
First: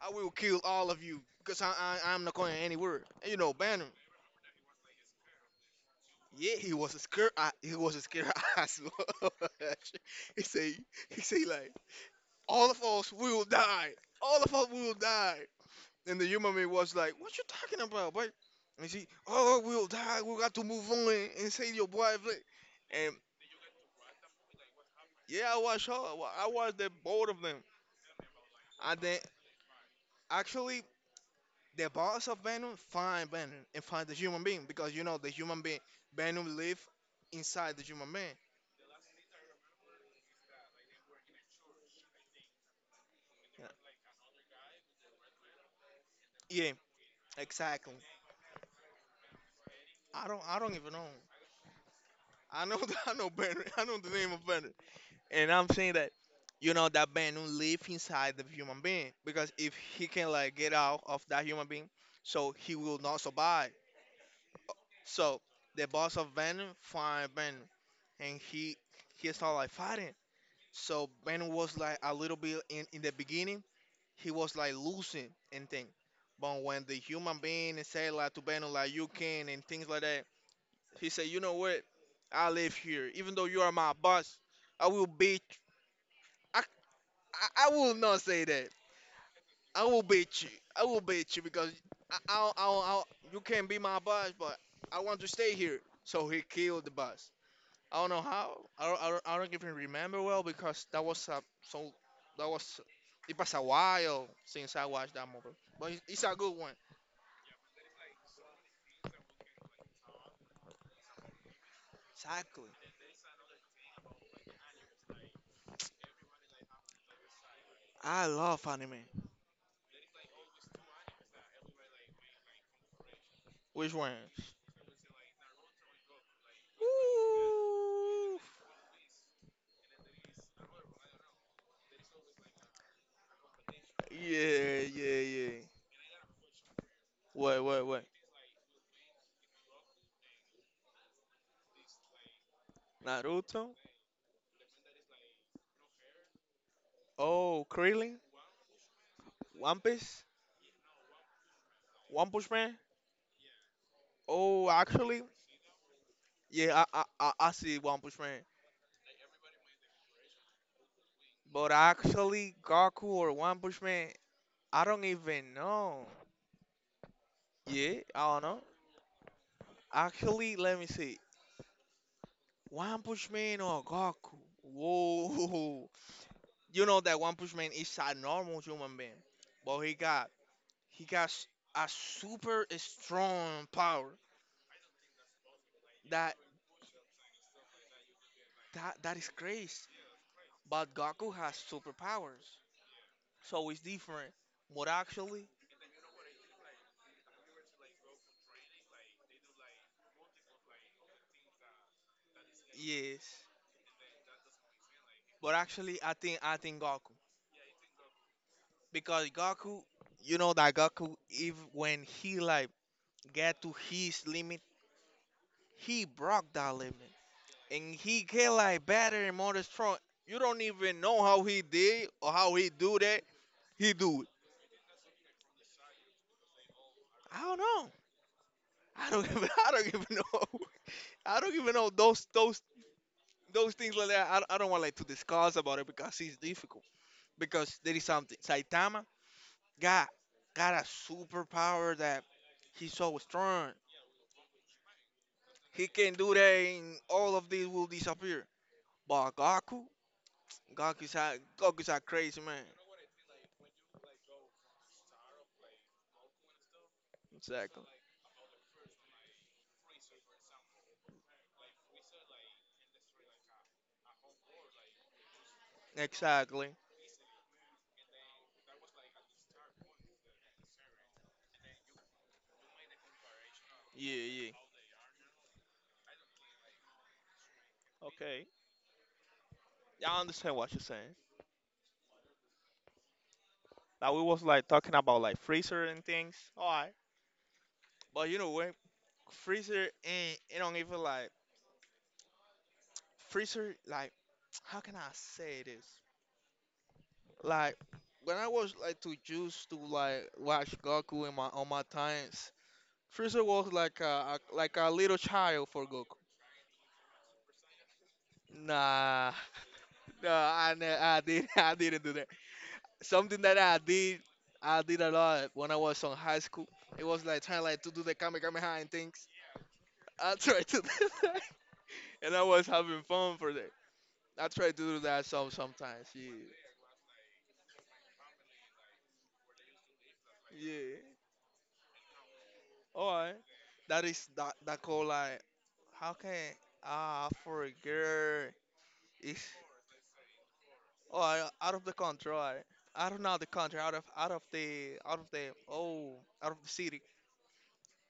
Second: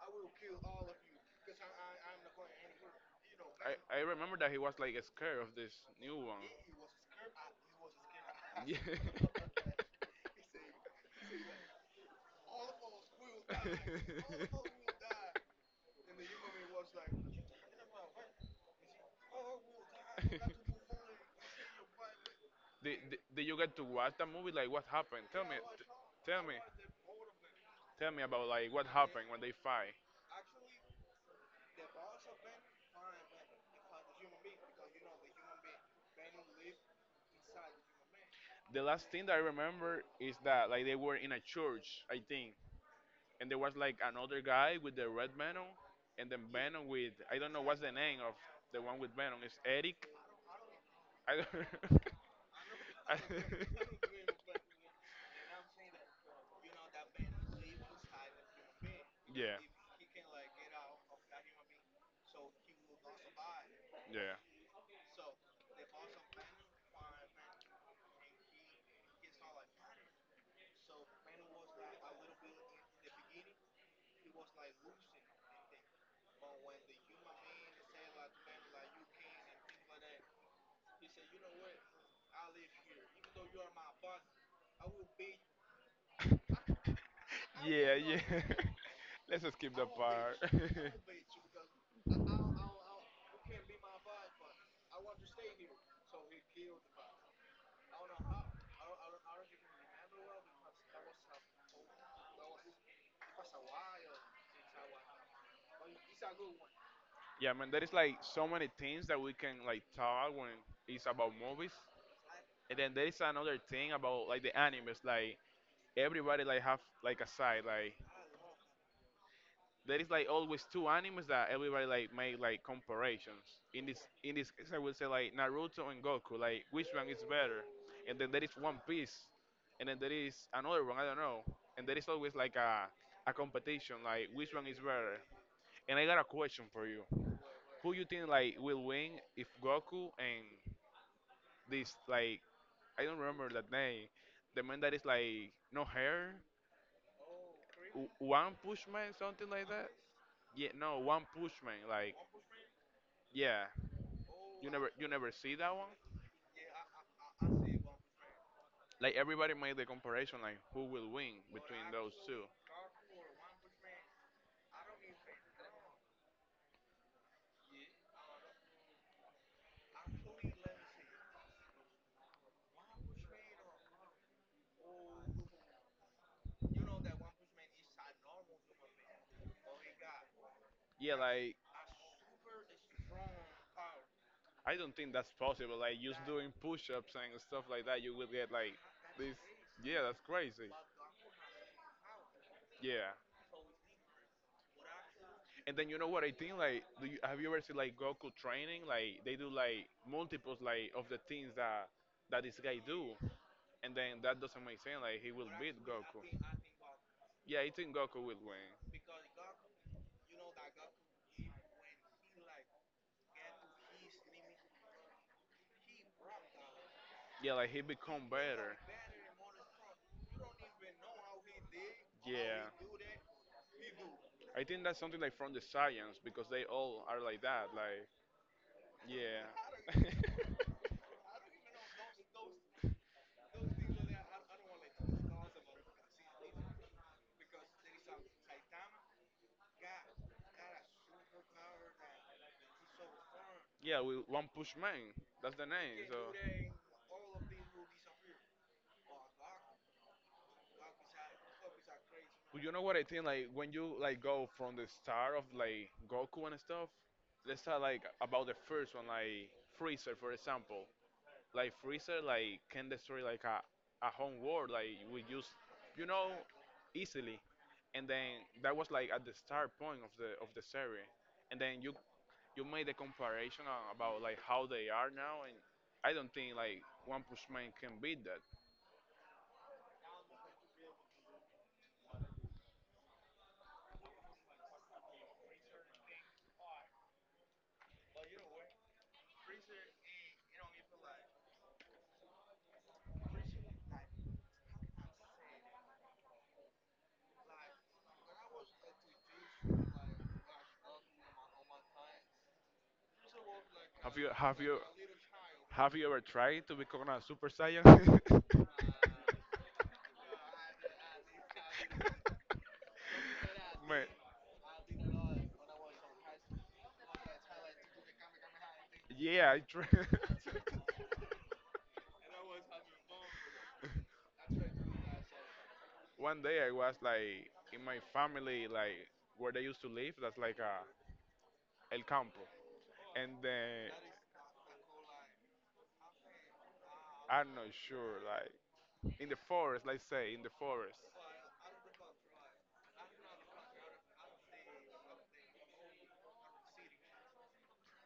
Speaker 2: I will kill all of you because I'm not going anywhere. And you know, Bando.
Speaker 1: I remember that he was like scared of this new one.
Speaker 2: Yeah, he was scared. He was scared
Speaker 1: Yeah.
Speaker 2: as well. he say, he say, all of us will die. All of us will die. And the human being was like, "What you talking about, boy?" And she, "Oh, we'll die. We got to move on and save your boy."
Speaker 1: did,
Speaker 2: And
Speaker 1: did, did you get to watch that movie? Like, what happened? Tell
Speaker 2: yeah, I
Speaker 1: me.
Speaker 2: watched her.
Speaker 1: Tell
Speaker 2: I
Speaker 1: me.
Speaker 2: watched the both of them.
Speaker 1: Tell me about like what
Speaker 2: And then
Speaker 1: happened when they fight.
Speaker 2: actually, the boss of Venom find Venom and find the human being because you know the human being Venom live inside the human being.
Speaker 1: The last thing that I remember is that like they were in a church, I think, and there was like another guy with the red Venom, and then
Speaker 2: Yeah,
Speaker 1: Venom with I don't know what's the
Speaker 2: exactly.
Speaker 1: name of the one with Venom. It's Eric.
Speaker 2: I don't. I don't even know.
Speaker 1: I don't.
Speaker 2: I know. I
Speaker 1: I-
Speaker 2: know Venom. I know the name of Venom. And I'm saying that you know that venom live inside the human being because
Speaker 1: yeah.
Speaker 2: if he can like get out of that human being, so he will not survive.
Speaker 1: Yeah.
Speaker 2: So the boss of Venom find Venom and he start like fighting. So Venom was like a little bit in the beginning he was like losing and thing, but when the human being say like to Venom like you can and things like that, he said you know what, I live here even though you are my boss, I will beat I, I will
Speaker 1: Yeah,
Speaker 2: not
Speaker 1: yeah.
Speaker 2: say that.
Speaker 1: Let's just skip
Speaker 2: I
Speaker 1: that
Speaker 2: will beat you. I
Speaker 1: part.
Speaker 2: will beat you because I, I, I, I, you can be my boss, but I want to stay here. So he killed the boss. I don't know how. I don't even remember well because so that was it was a while since I watched that movie. But it's a good one.
Speaker 1: yeah, man, there is like so many things that we can like talk when it's about movies.
Speaker 2: Exactly.
Speaker 1: And then there is another thing about like the animes. Like everybody like have like a side. Like
Speaker 2: I love anime.
Speaker 1: there is like always two animes that everybody like make like comparations. In
Speaker 2: Which
Speaker 1: this
Speaker 2: one?
Speaker 1: in this case, I would say like Naruto and Goku. Like which one is better? And then
Speaker 2: Ooh.
Speaker 1: there is One Piece, and then there is another one I don't know. And there is always like a competition like which one is
Speaker 2: Yeah, yeah,
Speaker 1: better.
Speaker 2: yeah.
Speaker 1: And I got a question for you.
Speaker 2: Wait, wait,
Speaker 1: Who
Speaker 2: wait.
Speaker 1: you think like will win if Goku and this like I don't remember
Speaker 2: Naruto.
Speaker 1: that name. The man that is like no hair,
Speaker 2: Oh,
Speaker 1: W-
Speaker 2: Krillin.
Speaker 1: one push man, something like
Speaker 2: One
Speaker 1: that.
Speaker 2: Piece.
Speaker 1: Yeah, no, one push man. Like
Speaker 2: One Punch Man.
Speaker 1: yeah,
Speaker 2: Oh,
Speaker 1: You never you
Speaker 2: actually,
Speaker 1: never see that one?
Speaker 2: yeah, I see One Punch Man,
Speaker 1: Like everybody made the comparison like who will win
Speaker 2: but
Speaker 1: between those two.
Speaker 2: actually Goku or One Punch Man, I don't even know. Yeah, I don't know. Actually, let me see. One Punch Man or Goku? Whoa! You know that One Punch Man is a normal human being, but he got he
Speaker 1: Yeah,
Speaker 2: got s-
Speaker 1: like
Speaker 2: a super strong power.
Speaker 1: I don't think that's possible. Like just
Speaker 2: That
Speaker 1: doing push-ups and stuff like that, you will get like
Speaker 2: that is
Speaker 1: this.
Speaker 2: crazy.
Speaker 1: Yeah, that's crazy.
Speaker 2: But Goku has superpowers,
Speaker 1: Yeah,
Speaker 2: so it's different. But actually,
Speaker 1: and then you know what I think? Like, do you, have you ever seen like Goku training? Like they do like multiples like of the things that this guy do,
Speaker 2: yes.
Speaker 1: and then that doesn't make sense. Like he will
Speaker 2: But
Speaker 1: beat
Speaker 2: actually, I
Speaker 1: Goku.
Speaker 2: think I think Goku.
Speaker 1: Yeah, I think Goku will win.
Speaker 2: Because Goku, you know that Goku, if when he like get to his limit, he broke that limit,
Speaker 1: Yeah, like he
Speaker 2: and he
Speaker 1: become
Speaker 2: get
Speaker 1: better.
Speaker 2: like better and more strong. You don't even know how he did or how he
Speaker 1: Yeah.
Speaker 2: do that. He do it.
Speaker 1: I think that's something like from the science because they all are
Speaker 2: I
Speaker 1: like
Speaker 2: don't
Speaker 1: that.
Speaker 2: know.
Speaker 1: Like,
Speaker 2: I don't even. I don't
Speaker 1: yeah.
Speaker 2: even know. I don't even know those things like that. I don't want like to discuss about it because it's difficult. Because there is something. Saitama got got a superpower that he's so strong.
Speaker 1: yeah, we one push man. That's the
Speaker 2: He
Speaker 1: name.
Speaker 2: can
Speaker 1: So,
Speaker 2: do that and all of this will disappear. But Goku, Goku's a crazy man.
Speaker 1: but you know what I think? Like when you like go from the start of like Goku and stuff. Let's talk
Speaker 2: Exactly.
Speaker 1: like about the first one, like Freezer, for example. Like Freezer, like can destroy like a home world, like we use, you know,
Speaker 2: Exactly.
Speaker 1: easily. And then that was like at the start point of the series. And then you made the comparison
Speaker 2: Yeah,
Speaker 1: about like
Speaker 2: yeah.
Speaker 1: how they are now, and I don't think like one Pushman can beat that.
Speaker 2: Okay, I understand what you're saying. Now we was like talking about like freezer and things. All right. But you know what? Freezer ain't it don't even like. Freezer like, how can I say this? Like when I was like too used to like watch Goku in my times, Freezer was like
Speaker 1: Have you
Speaker 2: a
Speaker 1: have
Speaker 2: like
Speaker 1: you
Speaker 2: a little child for
Speaker 1: have you
Speaker 2: Goku.
Speaker 1: ever tried to become a super saiyan?
Speaker 2: Nah. No, I did. I didn't do that. Something that
Speaker 1: Man,
Speaker 2: I did a lot when I was on high school. It was like trying like to do the kamehameha and things.
Speaker 1: yeah, I tried.
Speaker 2: I tried to do that, and I was having fun for that. I tried to do that sometimes. Yeah,
Speaker 1: one day I was like in my family, like where they used to live, that's like a
Speaker 2: yeah.
Speaker 1: El Campo,
Speaker 2: All right.
Speaker 1: and then
Speaker 2: That is that call like, how can,
Speaker 1: I'm
Speaker 2: for a
Speaker 1: not sure,
Speaker 2: girl
Speaker 1: like in
Speaker 2: is,
Speaker 1: the forest, let's say in the forest.
Speaker 2: all right, out of the country. All right. Out of not the country, out of the oh, out of the city.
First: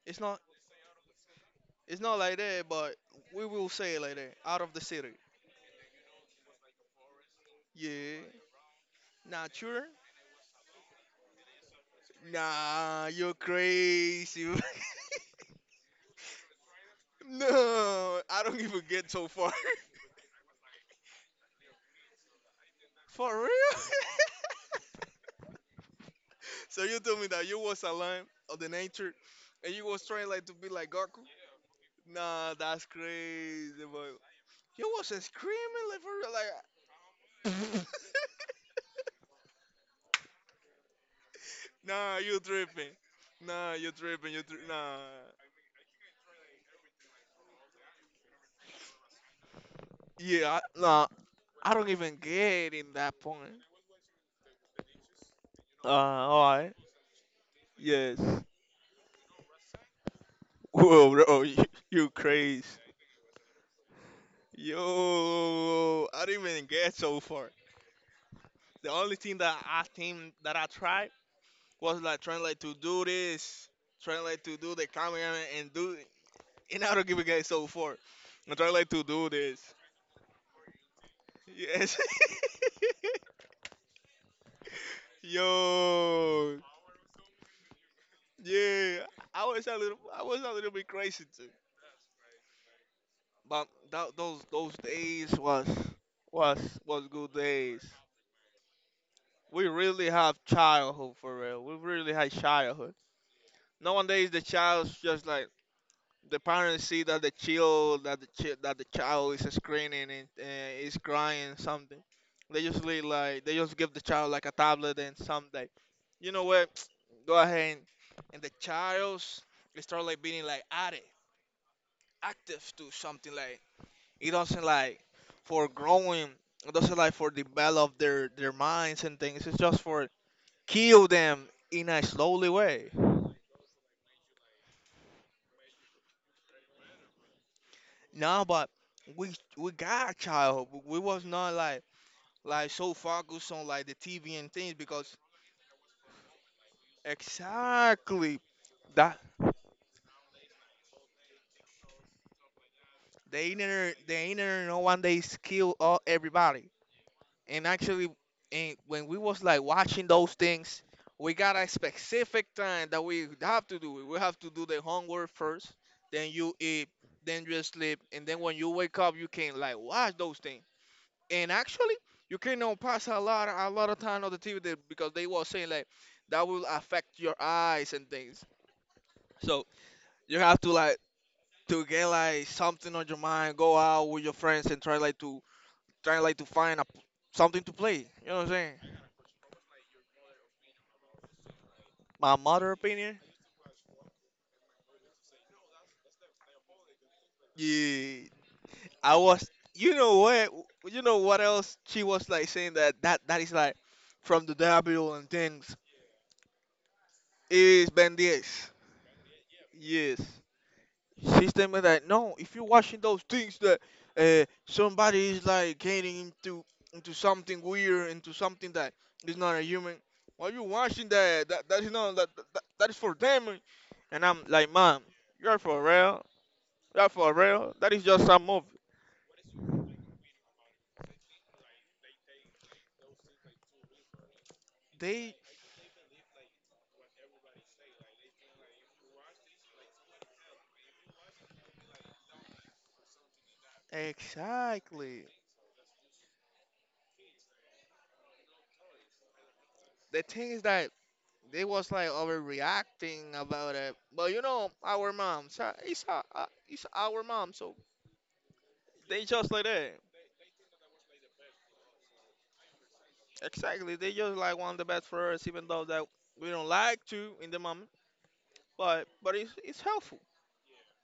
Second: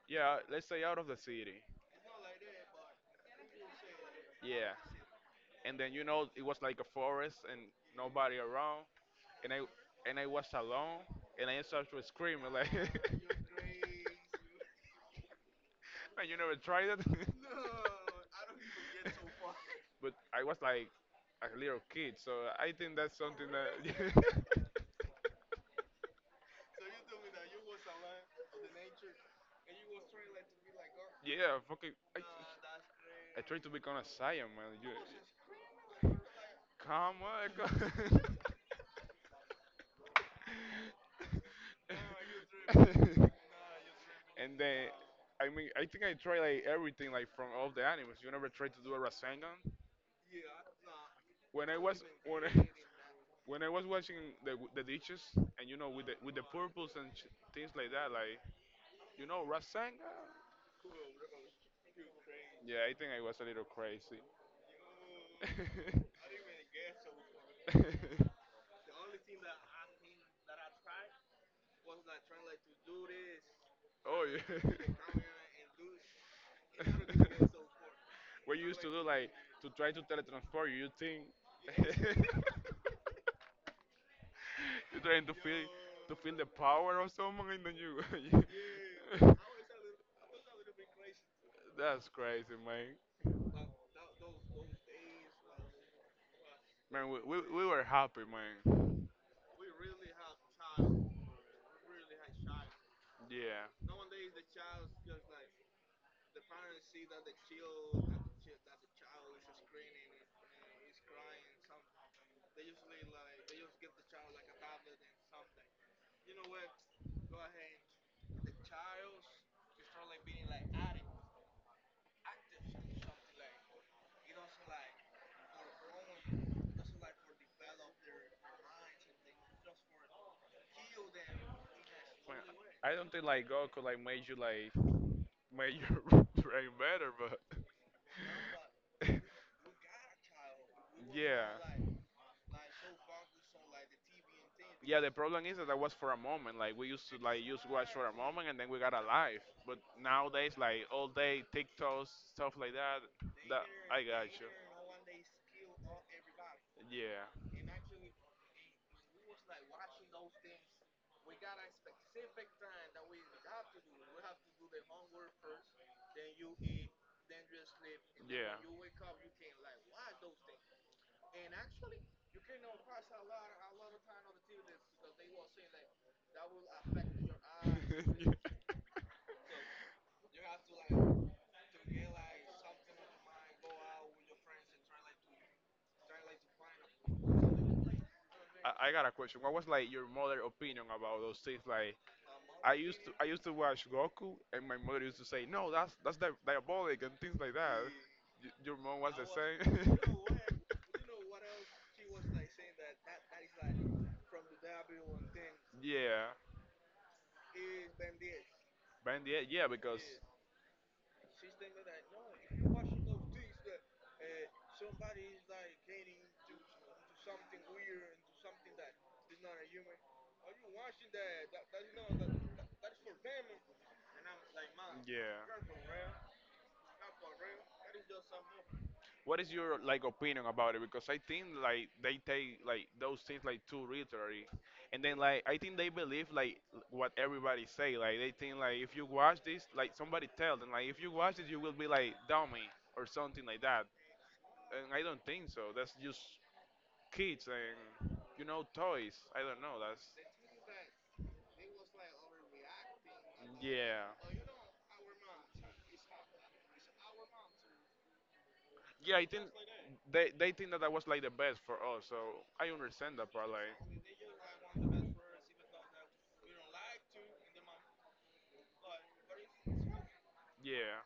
Speaker 2: It's
Speaker 1: Yeah,
Speaker 2: not
Speaker 1: let's say out of the city.
Speaker 2: It's not like that, but we will say it like that. Out of
Speaker 1: Yeah,
Speaker 2: the city.
Speaker 1: and then you know it was like a forest and
Speaker 2: Yeah.
Speaker 1: nobody around, and
Speaker 2: Not
Speaker 1: i
Speaker 2: sure?
Speaker 1: and i was alone, and I started screaming like.
Speaker 2: Nah, you're crazy.
Speaker 1: Man, you never tried it?
Speaker 2: No, I don't even get so far.
Speaker 1: But I was like a little kid, so I think that's
Speaker 2: For
Speaker 1: something
Speaker 2: real?
Speaker 1: that.
Speaker 2: So you told me that you was a lion of the nature, and you was trying like to be like Goku?
Speaker 1: Yeah, fucking i,
Speaker 2: Nah, that's
Speaker 1: I tried to
Speaker 2: crazy,
Speaker 1: become a
Speaker 2: but
Speaker 1: science man, you,
Speaker 2: you wasn't screaming like for real,
Speaker 1: come
Speaker 2: like.
Speaker 1: on.
Speaker 2: Nah, you tripping. Nah, you tripping. You
Speaker 1: And
Speaker 2: tri-
Speaker 1: then,
Speaker 2: nah.
Speaker 1: I mean, I think I tried like everything, like from all the animes. You never tried to do a Rasengan?
Speaker 2: Yeah, nah.
Speaker 1: When I
Speaker 2: I don't
Speaker 1: was
Speaker 2: even
Speaker 1: when I,
Speaker 2: get in that
Speaker 1: when
Speaker 2: point.
Speaker 1: I was watching the ditches, and you know, with
Speaker 2: Alright.
Speaker 1: purples and sh- things like that,
Speaker 2: Yes.
Speaker 1: like you know, Rasengan.
Speaker 2: Whoa, bro, you crazy.
Speaker 1: Yeah, I think I was a little crazy.
Speaker 2: Yo, I didn't even get so far. The only thing that I think that I tried was like trying like to do this, trying
Speaker 1: oh
Speaker 2: like to
Speaker 1: yeah.
Speaker 2: do the camera and do, and I don't even get so far. I'm
Speaker 1: what you
Speaker 2: trying
Speaker 1: used to
Speaker 2: like
Speaker 1: do,
Speaker 2: to
Speaker 1: like
Speaker 2: do this.
Speaker 1: to try to teletransport you, you
Speaker 2: Yes.
Speaker 1: think? You're trying to feel the
Speaker 2: Yo,
Speaker 1: power of someone in
Speaker 2: yeah,
Speaker 1: you.
Speaker 2: I was a little bit crazy too.
Speaker 1: That's crazy, man.
Speaker 2: But that, those days was
Speaker 1: Man,
Speaker 2: was
Speaker 1: we,
Speaker 2: good
Speaker 1: we, we were
Speaker 2: days.
Speaker 1: happy, man.
Speaker 2: We really have childhood for real. We really had childhood.
Speaker 1: Yeah.
Speaker 2: Nowadays the child's just like, the parents see that the child that the chi- that the child is screaming and is crying something. They usually like they just give the child like a tablet and something. You know what? Go ahead and the child's they start like being like addict, active to something like. It doesn't like for growing. It doesn't like for develop their minds and things. It's just for kill them in a
Speaker 1: Man,
Speaker 2: slowly way.
Speaker 1: I don't think like God could like made you like made your brain better, but
Speaker 2: No, but we got child. We was
Speaker 1: yeah.
Speaker 2: not like like so focused on like the TV and things
Speaker 1: Yeah, the
Speaker 2: because
Speaker 1: problem is that that was for a moment. Like we used to like use watch for a
Speaker 2: exactly
Speaker 1: moment and then we got
Speaker 2: that,
Speaker 1: alive. But nowadays, like all day TikToks, stuff like that.
Speaker 2: the
Speaker 1: That
Speaker 2: internet,
Speaker 1: I
Speaker 2: the
Speaker 1: got you.
Speaker 2: internet know when they kill all everybody.
Speaker 1: Yeah,
Speaker 2: And actually, and when we was like watching those things, we got a specific time that we have to do it, we have to do the homework first, then you eat, then you sleep, and then when
Speaker 1: yeah.
Speaker 2: you wake up you can like watch those things. And actually you cannot pass a lot of time on the TV there because they was saying like that will affect your eyes and things. So you have to like to get like something on your mind, go out with your friends and try like to find a, something to play, you know what I'm saying.
Speaker 1: I got a question. What was like your mother opinion about those things? Like
Speaker 2: My
Speaker 1: I
Speaker 2: mother
Speaker 1: used to
Speaker 2: opinion,
Speaker 1: I used to watch Goku and my mother used to say, "No, that's di- diabolic and things like that."
Speaker 2: you,
Speaker 1: Y- your mom was
Speaker 2: I
Speaker 1: the
Speaker 2: was, you
Speaker 1: same.
Speaker 2: know what, you know what else she was like saying, that that that is like from the devil and things,
Speaker 1: yeah.
Speaker 2: is bandits.
Speaker 1: But in the end, yeah, because
Speaker 2: Yes, she stated that no, if you're watching those things that somebody is like getting into something weird, into something that is not a human. Why you watching that? That is not that that, that is for them. And I'm like, mom, you're for real.
Speaker 1: yeah.
Speaker 2: You're for real. That is just some movie.
Speaker 1: What is your like opinion about it? Because I think like they take like those things like too literally, and then
Speaker 2: They.
Speaker 1: like I think they believe like what everybody say. Like they think like if you watch this, like somebody tell them like if you watch it, you will be like dummy or something like that. And I don't
Speaker 2: Exactly.
Speaker 1: think so. That's just kids and you know toys. I don't know. That's
Speaker 2: The thing is that they was like overreacting about it,
Speaker 1: yeah,
Speaker 2: but you know our mom, so it's our mom, so
Speaker 1: yeah. I
Speaker 2: they
Speaker 1: think
Speaker 2: just like that.
Speaker 1: they think that that was like the best for us. So I understand that part.
Speaker 2: Exactly,
Speaker 1: Like
Speaker 2: they just like want the best for us, even though that we don't like to in the moment. But it's helpful.
Speaker 1: yeah.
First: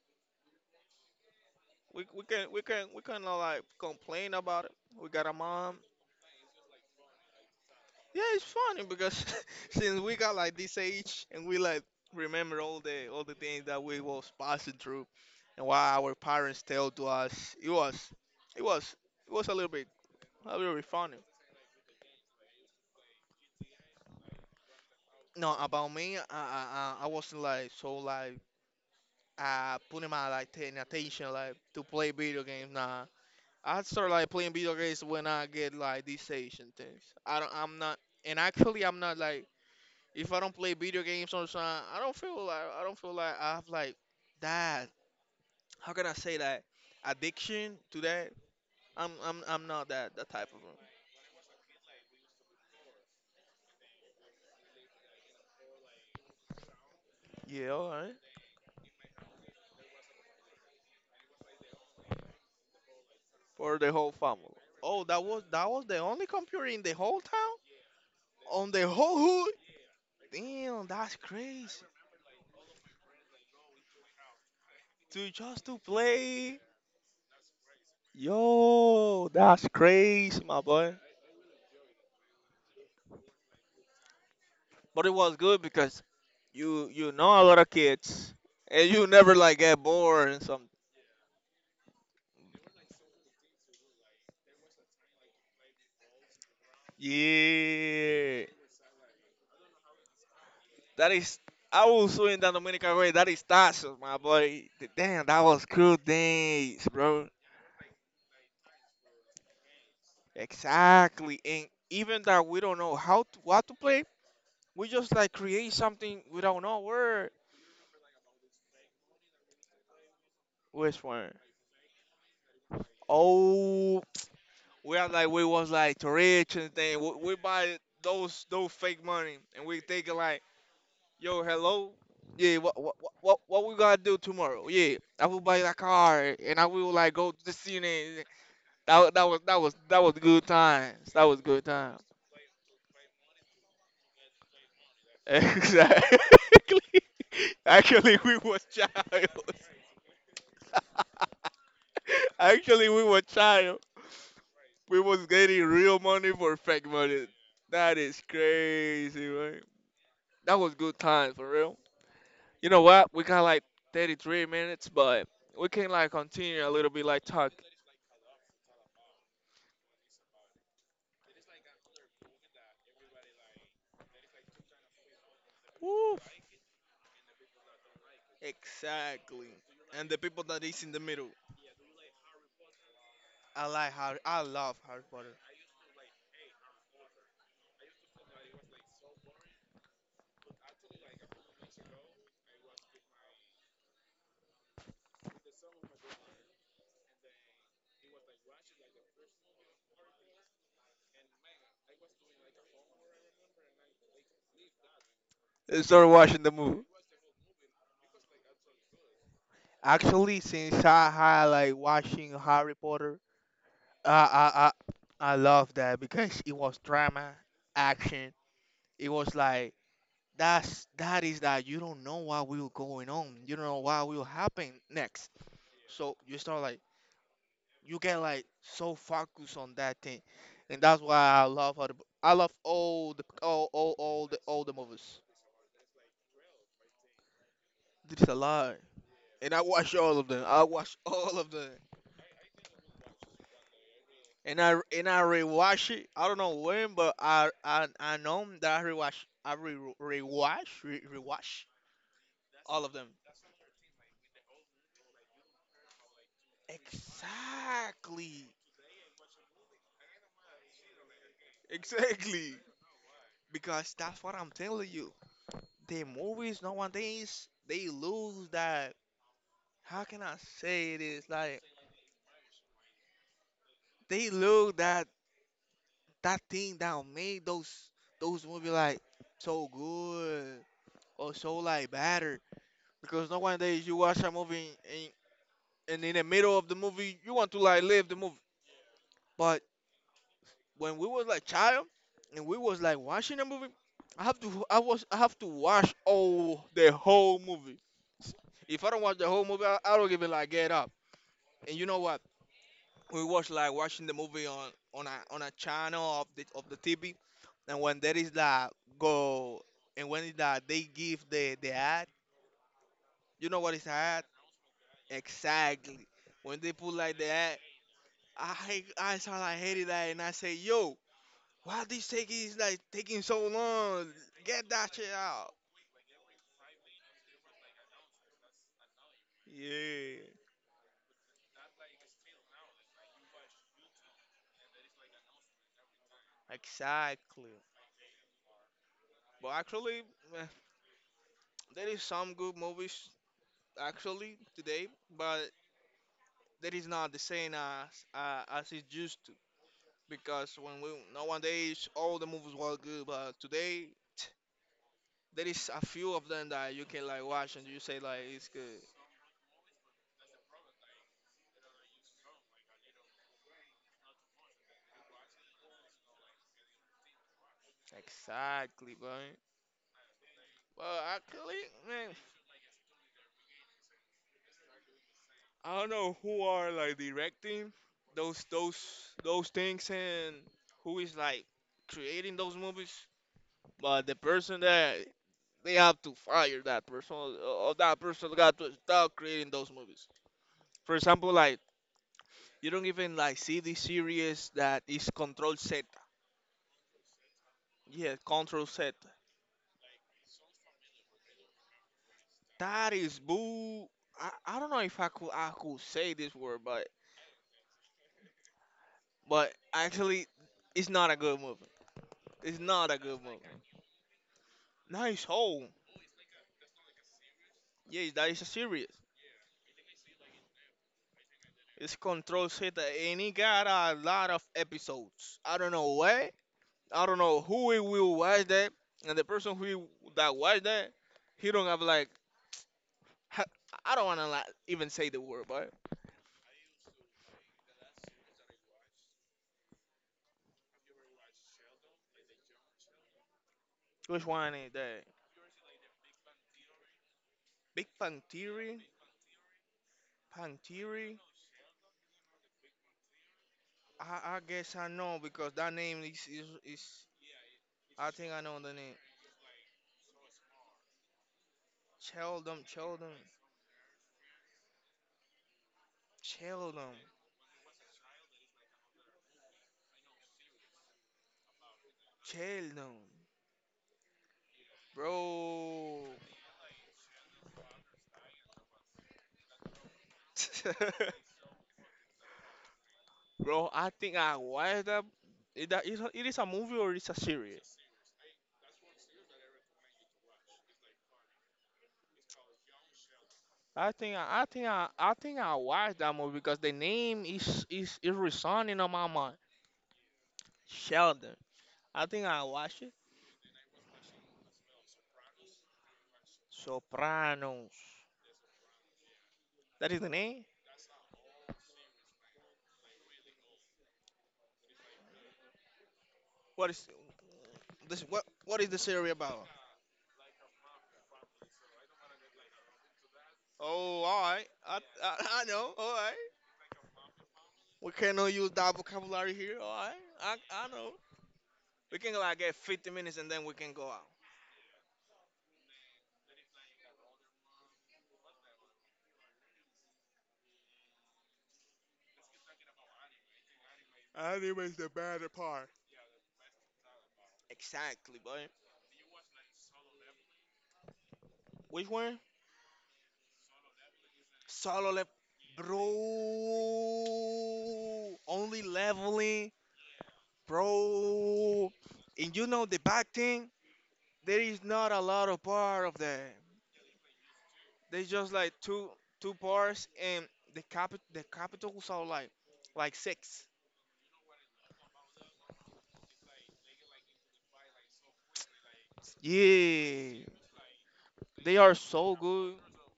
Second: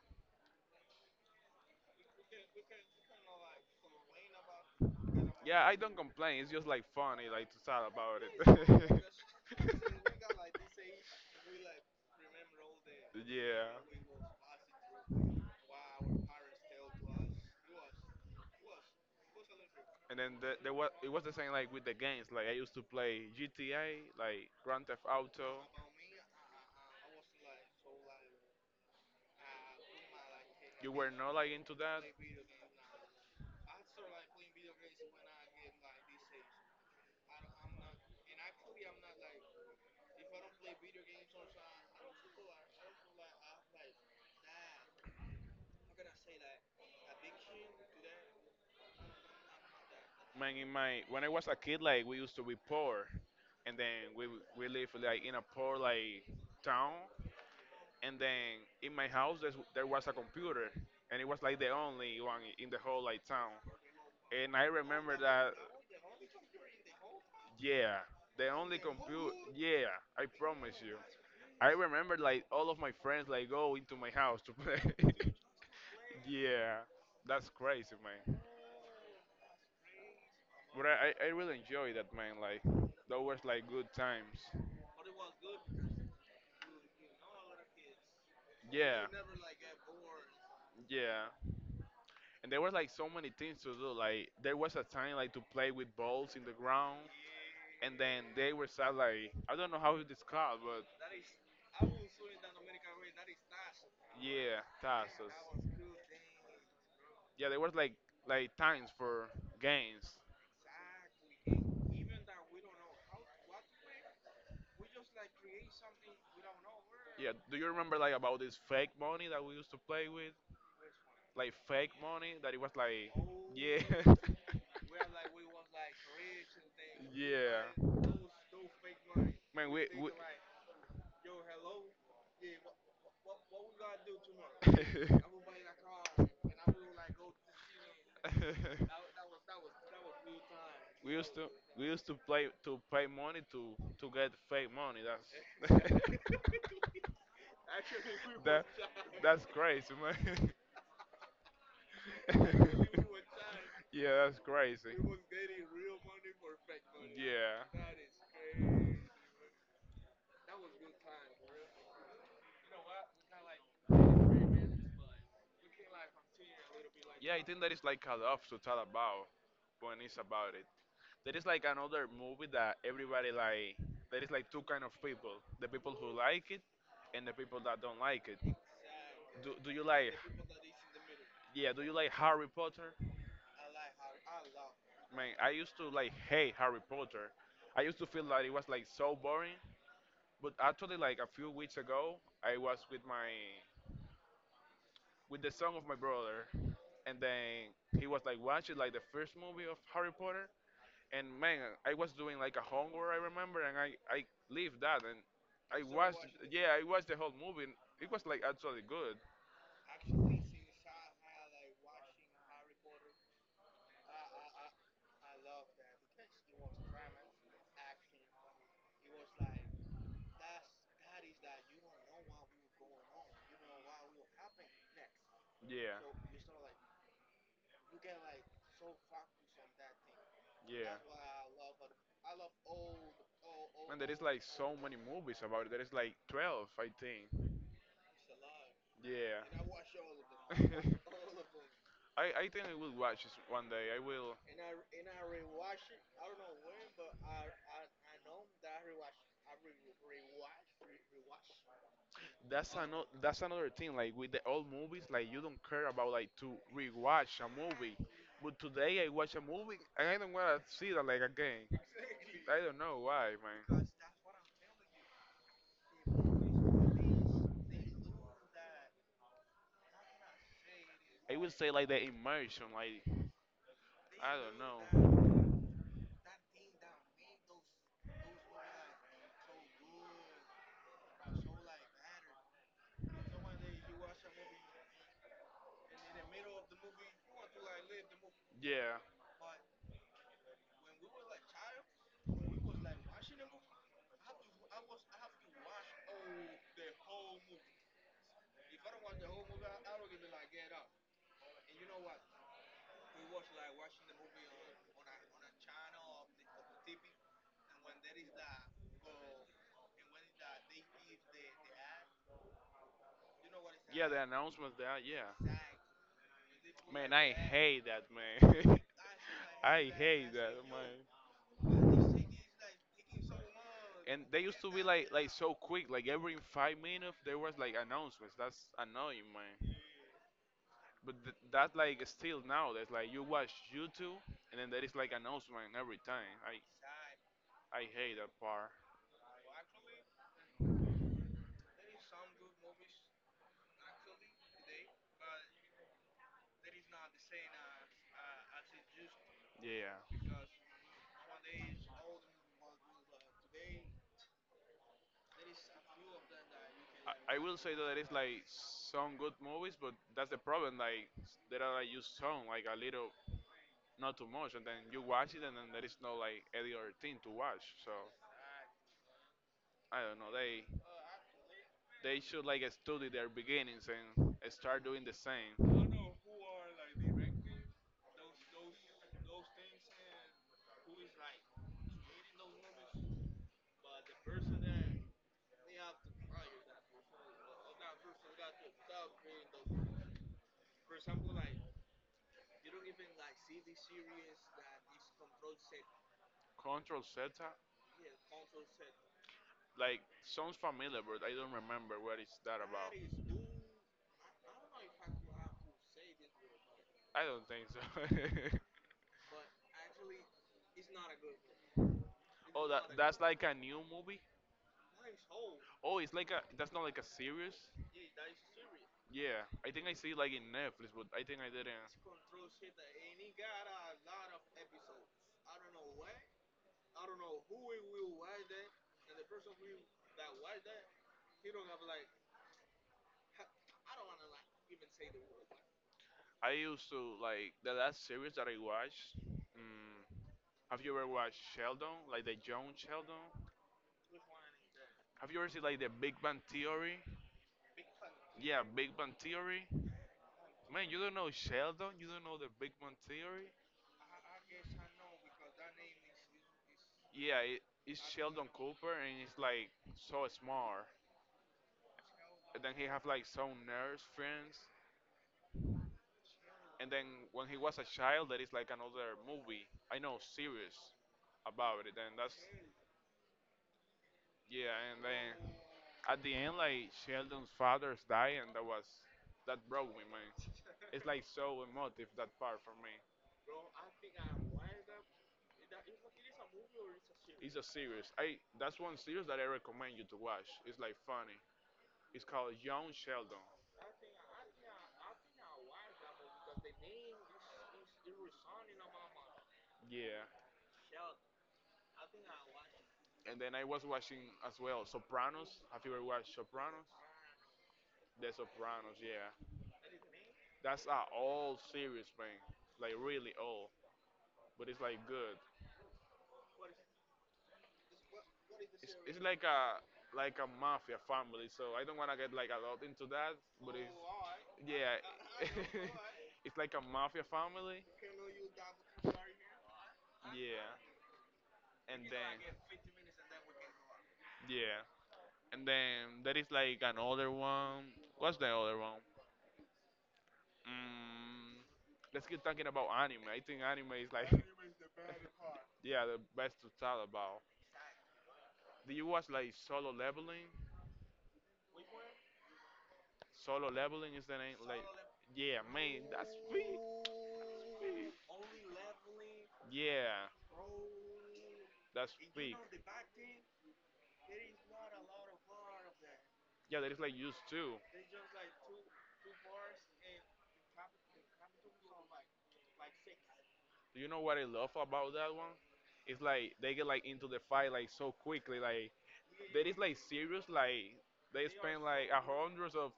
Speaker 2: We can we can we can like complain about it. We got a
Speaker 1: Yeah, I
Speaker 2: mom.
Speaker 1: don't complain. It's just like funny, like to talk about
Speaker 2: Yeah, it's funny
Speaker 1: it.
Speaker 2: because since we got like this age and we like remember all the things that we was
Speaker 1: yeah.
Speaker 2: passing through and what our parents tell to us, it was it was it was
Speaker 1: And then
Speaker 2: a
Speaker 1: there
Speaker 2: little bit
Speaker 1: was it
Speaker 2: funny.
Speaker 1: was the same like with the games. Like I used to play GTA, like Grand Theft
Speaker 2: No,
Speaker 1: Auto.
Speaker 2: about me, I I wasn't like so like putting my like ten
Speaker 1: You were
Speaker 2: attention
Speaker 1: not like
Speaker 2: like
Speaker 1: into
Speaker 2: to
Speaker 1: that.
Speaker 2: play video games. Nah, I started like playing video games when I get like this age and things. I'm not and actually I'm not like, if I don't play video games on time, I don't feel like I don't feel like I have like that. How can I say that? Addiction to that. I'm not that that type
Speaker 1: Man,
Speaker 2: of.
Speaker 1: in
Speaker 2: a-.
Speaker 1: my when I was a kid, like we used to be poor, and then we live like in a poor like town.
Speaker 2: Yeah, all right.
Speaker 1: And then in my house there was a computer, and it was like the only one in the whole like town,
Speaker 2: For the whole family.
Speaker 1: and I
Speaker 2: Oh,
Speaker 1: remember that
Speaker 2: that was the only computer in the whole town,
Speaker 1: yeah, the
Speaker 2: on
Speaker 1: only
Speaker 2: the whole
Speaker 1: computer,
Speaker 2: hood.
Speaker 1: yeah, I promise
Speaker 2: Damn,
Speaker 1: you.
Speaker 2: that's
Speaker 1: I
Speaker 2: crazy.
Speaker 1: remember like all of my friends like go into my house to play.
Speaker 2: To just to play.
Speaker 1: Yeah, that's crazy, man.
Speaker 2: Yo, that's crazy, my
Speaker 1: But
Speaker 2: boy.
Speaker 1: I really enjoy that, man, like those was like good times.
Speaker 2: But it was good because you know a lot of kids and
Speaker 1: Yeah,
Speaker 2: you never like get bored and some.
Speaker 1: yeah, and there was like so many things to do, like there was a time like to play with balls in the ground, and then
Speaker 2: Yeah,
Speaker 1: they were sad like I don't know how to describe, but
Speaker 2: that is. I was so in the Dominican way. That is tachos, my
Speaker 1: yeah,
Speaker 2: boy. Damn,
Speaker 1: tasks.
Speaker 2: that was cool days, bro.
Speaker 1: Yeah, there was like times for games.
Speaker 2: Exactly, and even that we don't know how to what to play, we just like create something, we don't know where.
Speaker 1: Yeah, do you remember like about this fake money that we used to play with?
Speaker 2: Which one?
Speaker 1: Like fake money that it was like yeah.
Speaker 2: Oh, we was like to rich and thing. We
Speaker 1: Yeah.
Speaker 2: buy those fake money and
Speaker 1: Man,
Speaker 2: we
Speaker 1: we
Speaker 2: take
Speaker 1: we.
Speaker 2: it like, yo, hello. Yeah, what we gonna do tomorrow? Yeah, I will buy a car and I will like go to the cine. That wa- that was that was that was good times.
Speaker 1: we
Speaker 2: That
Speaker 1: used
Speaker 2: was good
Speaker 1: we
Speaker 2: times.
Speaker 1: used to play to pay money to get fake money. That's
Speaker 2: Exactly. Actually, we were
Speaker 1: that
Speaker 2: child.
Speaker 1: that's crazy, man.
Speaker 2: Actually, we were child.
Speaker 1: yeah, that's crazy.
Speaker 2: We was getting real money for fake money.
Speaker 1: Yeah.
Speaker 2: That is crazy, right? That was good times for real. You know what? We got like 33 minutes, but we can like continue a little bit like
Speaker 1: Yeah, I
Speaker 2: talk.
Speaker 1: think that is like cut off to talk about when it's about it. There is like another movie that everybody like there is like two kind of people. The people who
Speaker 2: Oof.
Speaker 1: like it and the people that don't like it. Do
Speaker 2: Exactly.
Speaker 1: do you
Speaker 2: And
Speaker 1: like
Speaker 2: the people that is in the middle.
Speaker 1: yeah, do you like Harry Potter?
Speaker 2: I like Harry. I love Harry
Speaker 1: Man,
Speaker 2: Potter.
Speaker 1: I used to like hate Harry Potter. I used to feel that it was like so boring. But actually like a few weeks ago I was with my with the son of my brother, and then he was like watching like the first movie of Harry Potter, and man, I was doing like a homework I remember, and I leave that and
Speaker 2: I
Speaker 1: I
Speaker 2: started
Speaker 1: wa-
Speaker 2: watching the
Speaker 1: yeah,
Speaker 2: movie.
Speaker 1: I watched the whole movie. And it was like actually good.
Speaker 2: Actually, since I had like watching Harry Potter, I I I love that because it was drama, action. It was like that's that is that you don't know what will going on. You don't know what will happen next.
Speaker 1: Yeah,
Speaker 2: So you start like you get like so focused on that thing, and
Speaker 1: yeah.
Speaker 2: that's why I love all the I love
Speaker 1: And there is like
Speaker 2: all the
Speaker 1: so many
Speaker 2: movies.
Speaker 1: movies about it. There is like 12, I think.
Speaker 2: It's a lie, and I
Speaker 1: Yeah.
Speaker 2: watch all of them. I watch all of them,
Speaker 1: I think I will watch this one day. I will
Speaker 2: and I rewatch it. I don't know when, but I I know that I rewatch, I rewatch all of them.
Speaker 1: that's another thing like with the old movies, like you don't care about like to rewatch a movie,
Speaker 2: Exactly,
Speaker 1: but today I watch a movie and I don't want to see that like again.
Speaker 2: exactly,
Speaker 1: I don't know why, man.
Speaker 2: because that's what I'm telling you. The movies nowadays they lose that, how can I say this?
Speaker 1: I would
Speaker 2: Like,
Speaker 1: say like the immersion, like
Speaker 2: they
Speaker 1: I don't
Speaker 2: look that,
Speaker 1: know.
Speaker 2: that thing that made those movies like so good or so like better, because nowadays you watch a movie and, and in the middle of the movie you want to like leave the movie.
Speaker 1: Yeah,
Speaker 2: But when we was like child and we was like watching the movie, I was I have to watch all the whole movie. If I don't watch the whole movie, I don't even like get up. And you know what? We was like watching the movie on a channel of the TV, and when there is that go, and when is that they give the ad, you know what is
Speaker 1: yeah, the
Speaker 2: ad?
Speaker 1: announcement, that yeah,
Speaker 2: Exactly. When they put
Speaker 1: man,
Speaker 2: like
Speaker 1: I
Speaker 2: the ad,
Speaker 1: hate that, man.
Speaker 2: I sound like hated
Speaker 1: I
Speaker 2: that, and I
Speaker 1: hate that,
Speaker 2: say, yo, why this
Speaker 1: man,
Speaker 2: taking is like taking so long?
Speaker 1: and they used
Speaker 2: Get
Speaker 1: to be
Speaker 2: that shit
Speaker 1: like
Speaker 2: out.
Speaker 1: so quick, like every 5 minutes there was like announcements, that's annoying, man.
Speaker 2: Yeah,
Speaker 1: But th- that like still now, that's like you watch YouTube and then there is like announcement every time.
Speaker 2: exactly.
Speaker 1: I hate that part.
Speaker 2: But actually, eh, there is some good movies actually today, but that is not the same as it used to,
Speaker 1: Yeah,
Speaker 2: because when we nowadays all the movies were good, but today there is a few of them that you can like
Speaker 1: I
Speaker 2: watch
Speaker 1: will
Speaker 2: and
Speaker 1: say
Speaker 2: you
Speaker 1: that there
Speaker 2: say
Speaker 1: is
Speaker 2: like
Speaker 1: like
Speaker 2: it's good,
Speaker 1: some good movies, but that's the problem, like there are like just some like a little not too much, and then you watch it and then there is no like any other thing to watch. So
Speaker 2: exactly, but
Speaker 1: I don't know, they
Speaker 2: well actually, man,
Speaker 1: should like study their beginnings and start doing the
Speaker 2: I
Speaker 1: same.
Speaker 2: don't know who are like directing those those things and who is like creating those movies, but the person that they have to fire that person or that person got to stop creating those movies. For example like, you don't even like see the series that is Control Z.
Speaker 1: Control Zeta?
Speaker 2: Yeah, Control Z.
Speaker 1: Like, sounds familiar, but I don't remember what is that
Speaker 2: That
Speaker 1: about.
Speaker 2: is boo. I don't know if I could say this word, but
Speaker 1: I don't think so.
Speaker 2: but actually, it's not a good movie. It's
Speaker 1: oh, that
Speaker 2: not a good
Speaker 1: that's
Speaker 2: movie.
Speaker 1: like a new movie.
Speaker 2: Nice hole.
Speaker 1: Oh, it's like a that's not like a series.
Speaker 2: Yes, that is a series.
Speaker 1: Yeah, I think I see it like in Netflix, but I think I didn't.
Speaker 2: It's Control Z, and it got a lot of episodes. I don't know why. I don't know who it will watch that, and the person who that watch that, he don't have like. ha- I don't wanna like even say the word, but
Speaker 1: I used to like the last series that I watched. Mm, have you ever watched Sheldon? Like the John Sheldon?
Speaker 2: which one is that?
Speaker 1: Have you ever seen like the Big Bang Theory?
Speaker 2: Big
Speaker 1: Yeah,
Speaker 2: Pantiri?
Speaker 1: Big Bang Theory. Man, you don't
Speaker 2: Pantiri?
Speaker 1: know Sheldon? You don't know the Big Bang Theory?
Speaker 2: I guess I know because that name is
Speaker 1: Yeah, it's
Speaker 2: I think I
Speaker 1: Sheldon
Speaker 2: know the
Speaker 1: Cooper,
Speaker 2: name.
Speaker 1: and he's like so smart.
Speaker 2: Sheldon,
Speaker 1: And then he have like
Speaker 2: Sheldon,
Speaker 1: some nurse friends. And
Speaker 2: Sheldon,
Speaker 1: then when he was a child, there is like another movie, I know, series about it. And that's
Speaker 2: Sheldon,
Speaker 1: yeah. And then
Speaker 2: bro.
Speaker 1: at the end, like Sheldon's father's die, and that broke me, man. It's like so emotive that part for me.
Speaker 2: Bro, I think I watched that. It, that is a, it is a movie or it's a
Speaker 1: It's a
Speaker 2: series.
Speaker 1: series. I That's one series that I recommend you to watch. It's like funny. It's called Young Sheldon.
Speaker 2: I think I watched that movie because the name is resonating on my mind.
Speaker 1: Yeah.
Speaker 2: Sheldon. I think I watched it.
Speaker 1: And then I was watching as well Sopranos. Have you ever watched Sopranos?
Speaker 2: Sopranos.
Speaker 1: The Sopranos, yeah.
Speaker 2: That is the name.
Speaker 1: That's a old series, man. Like really old, but it's like good.
Speaker 2: What is this? What is the series
Speaker 1: It's like
Speaker 2: about?
Speaker 1: a like a mafia family, so I don't wanna get like a lot into that, but it's
Speaker 2: Oh, all right. I
Speaker 1: yeah.
Speaker 2: I, I know. All right.
Speaker 1: It's like a mafia family,
Speaker 2: We cannot use that vocabulary here. All right. I
Speaker 1: yeah.
Speaker 2: know. We
Speaker 1: And
Speaker 2: can like
Speaker 1: then
Speaker 2: get 50 minutes and then we can go out.
Speaker 1: yeah, and then there is like another one. What's the other one? Mm, let's keep talking about anime. I think anime is like,
Speaker 2: Anime's the better part.
Speaker 1: yeah, the best to talk about.
Speaker 2: Exactly, boy.
Speaker 1: Do you watch like Solo Leveling?
Speaker 2: Which one?
Speaker 1: Solo Leveling is the name. Like,
Speaker 2: Solo level,
Speaker 1: yeah, man, that's big.
Speaker 2: bro. Only leveling,
Speaker 1: Yeah,
Speaker 2: bro.
Speaker 1: that's
Speaker 2: And you
Speaker 1: big.
Speaker 2: know the bad thing, there is not a lot of part of that.
Speaker 1: Yeah, that is like used to.
Speaker 2: They just like two bars and the capitals are like six.
Speaker 1: You know what I love about that one? It's like they get like into the fight like so quickly. Like that is like
Speaker 2: Yeah,
Speaker 1: serious. Like they
Speaker 2: they are
Speaker 1: spend like
Speaker 2: so
Speaker 1: a
Speaker 2: good.
Speaker 1: hundreds of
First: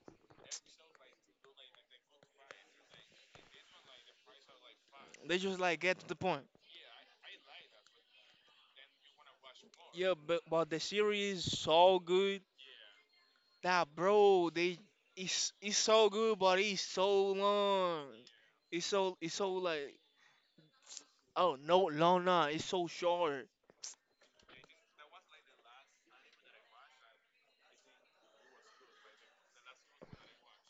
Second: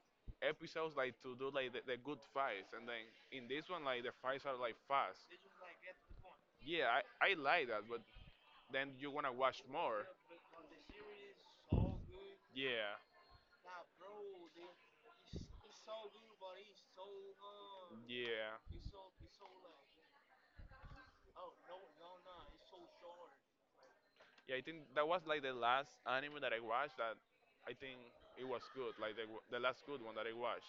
Speaker 1: episodes like to do like the good fights, and then in this one like the fights are like fast.
Speaker 2: They just like get to the point.
Speaker 1: Yeah, I like that, but then you wanna watch more.
Speaker 2: Yeah, but the series is so good
Speaker 1: Yeah.
Speaker 2: that bro, they it's so good, but it's so long.
Speaker 1: Yeah,
Speaker 2: It's so like oh no long nah, it's so short.
Speaker 1: yeah. I think that was like the last anime that I watched. That I think it was good, like the last good one that I watched.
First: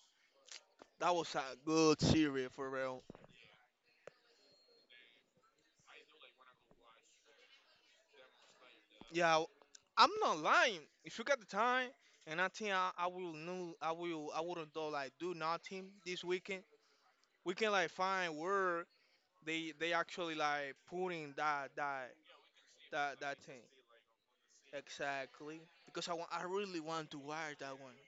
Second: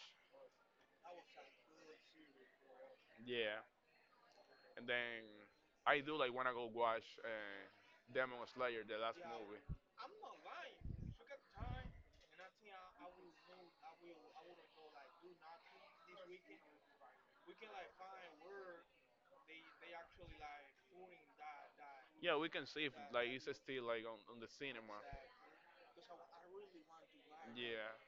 Speaker 2: That was a good series for real.
Speaker 1: Yeah. And then I do like wanna go watch Demon Slayer, the last
Speaker 2: Yeah,
Speaker 1: movie.
Speaker 2: I'm not lying. If you got the time, and I think I will know, I will, I wouldn't do like do nothing this weekend. We can like find where they actually like putting that that
Speaker 1: Yeah, we can see if
Speaker 2: that
Speaker 1: like
Speaker 2: that
Speaker 1: it's
Speaker 2: thing
Speaker 1: still like on the cinema.
Speaker 2: exactly because I really want to watch that
Speaker 1: Yeah,
Speaker 2: one.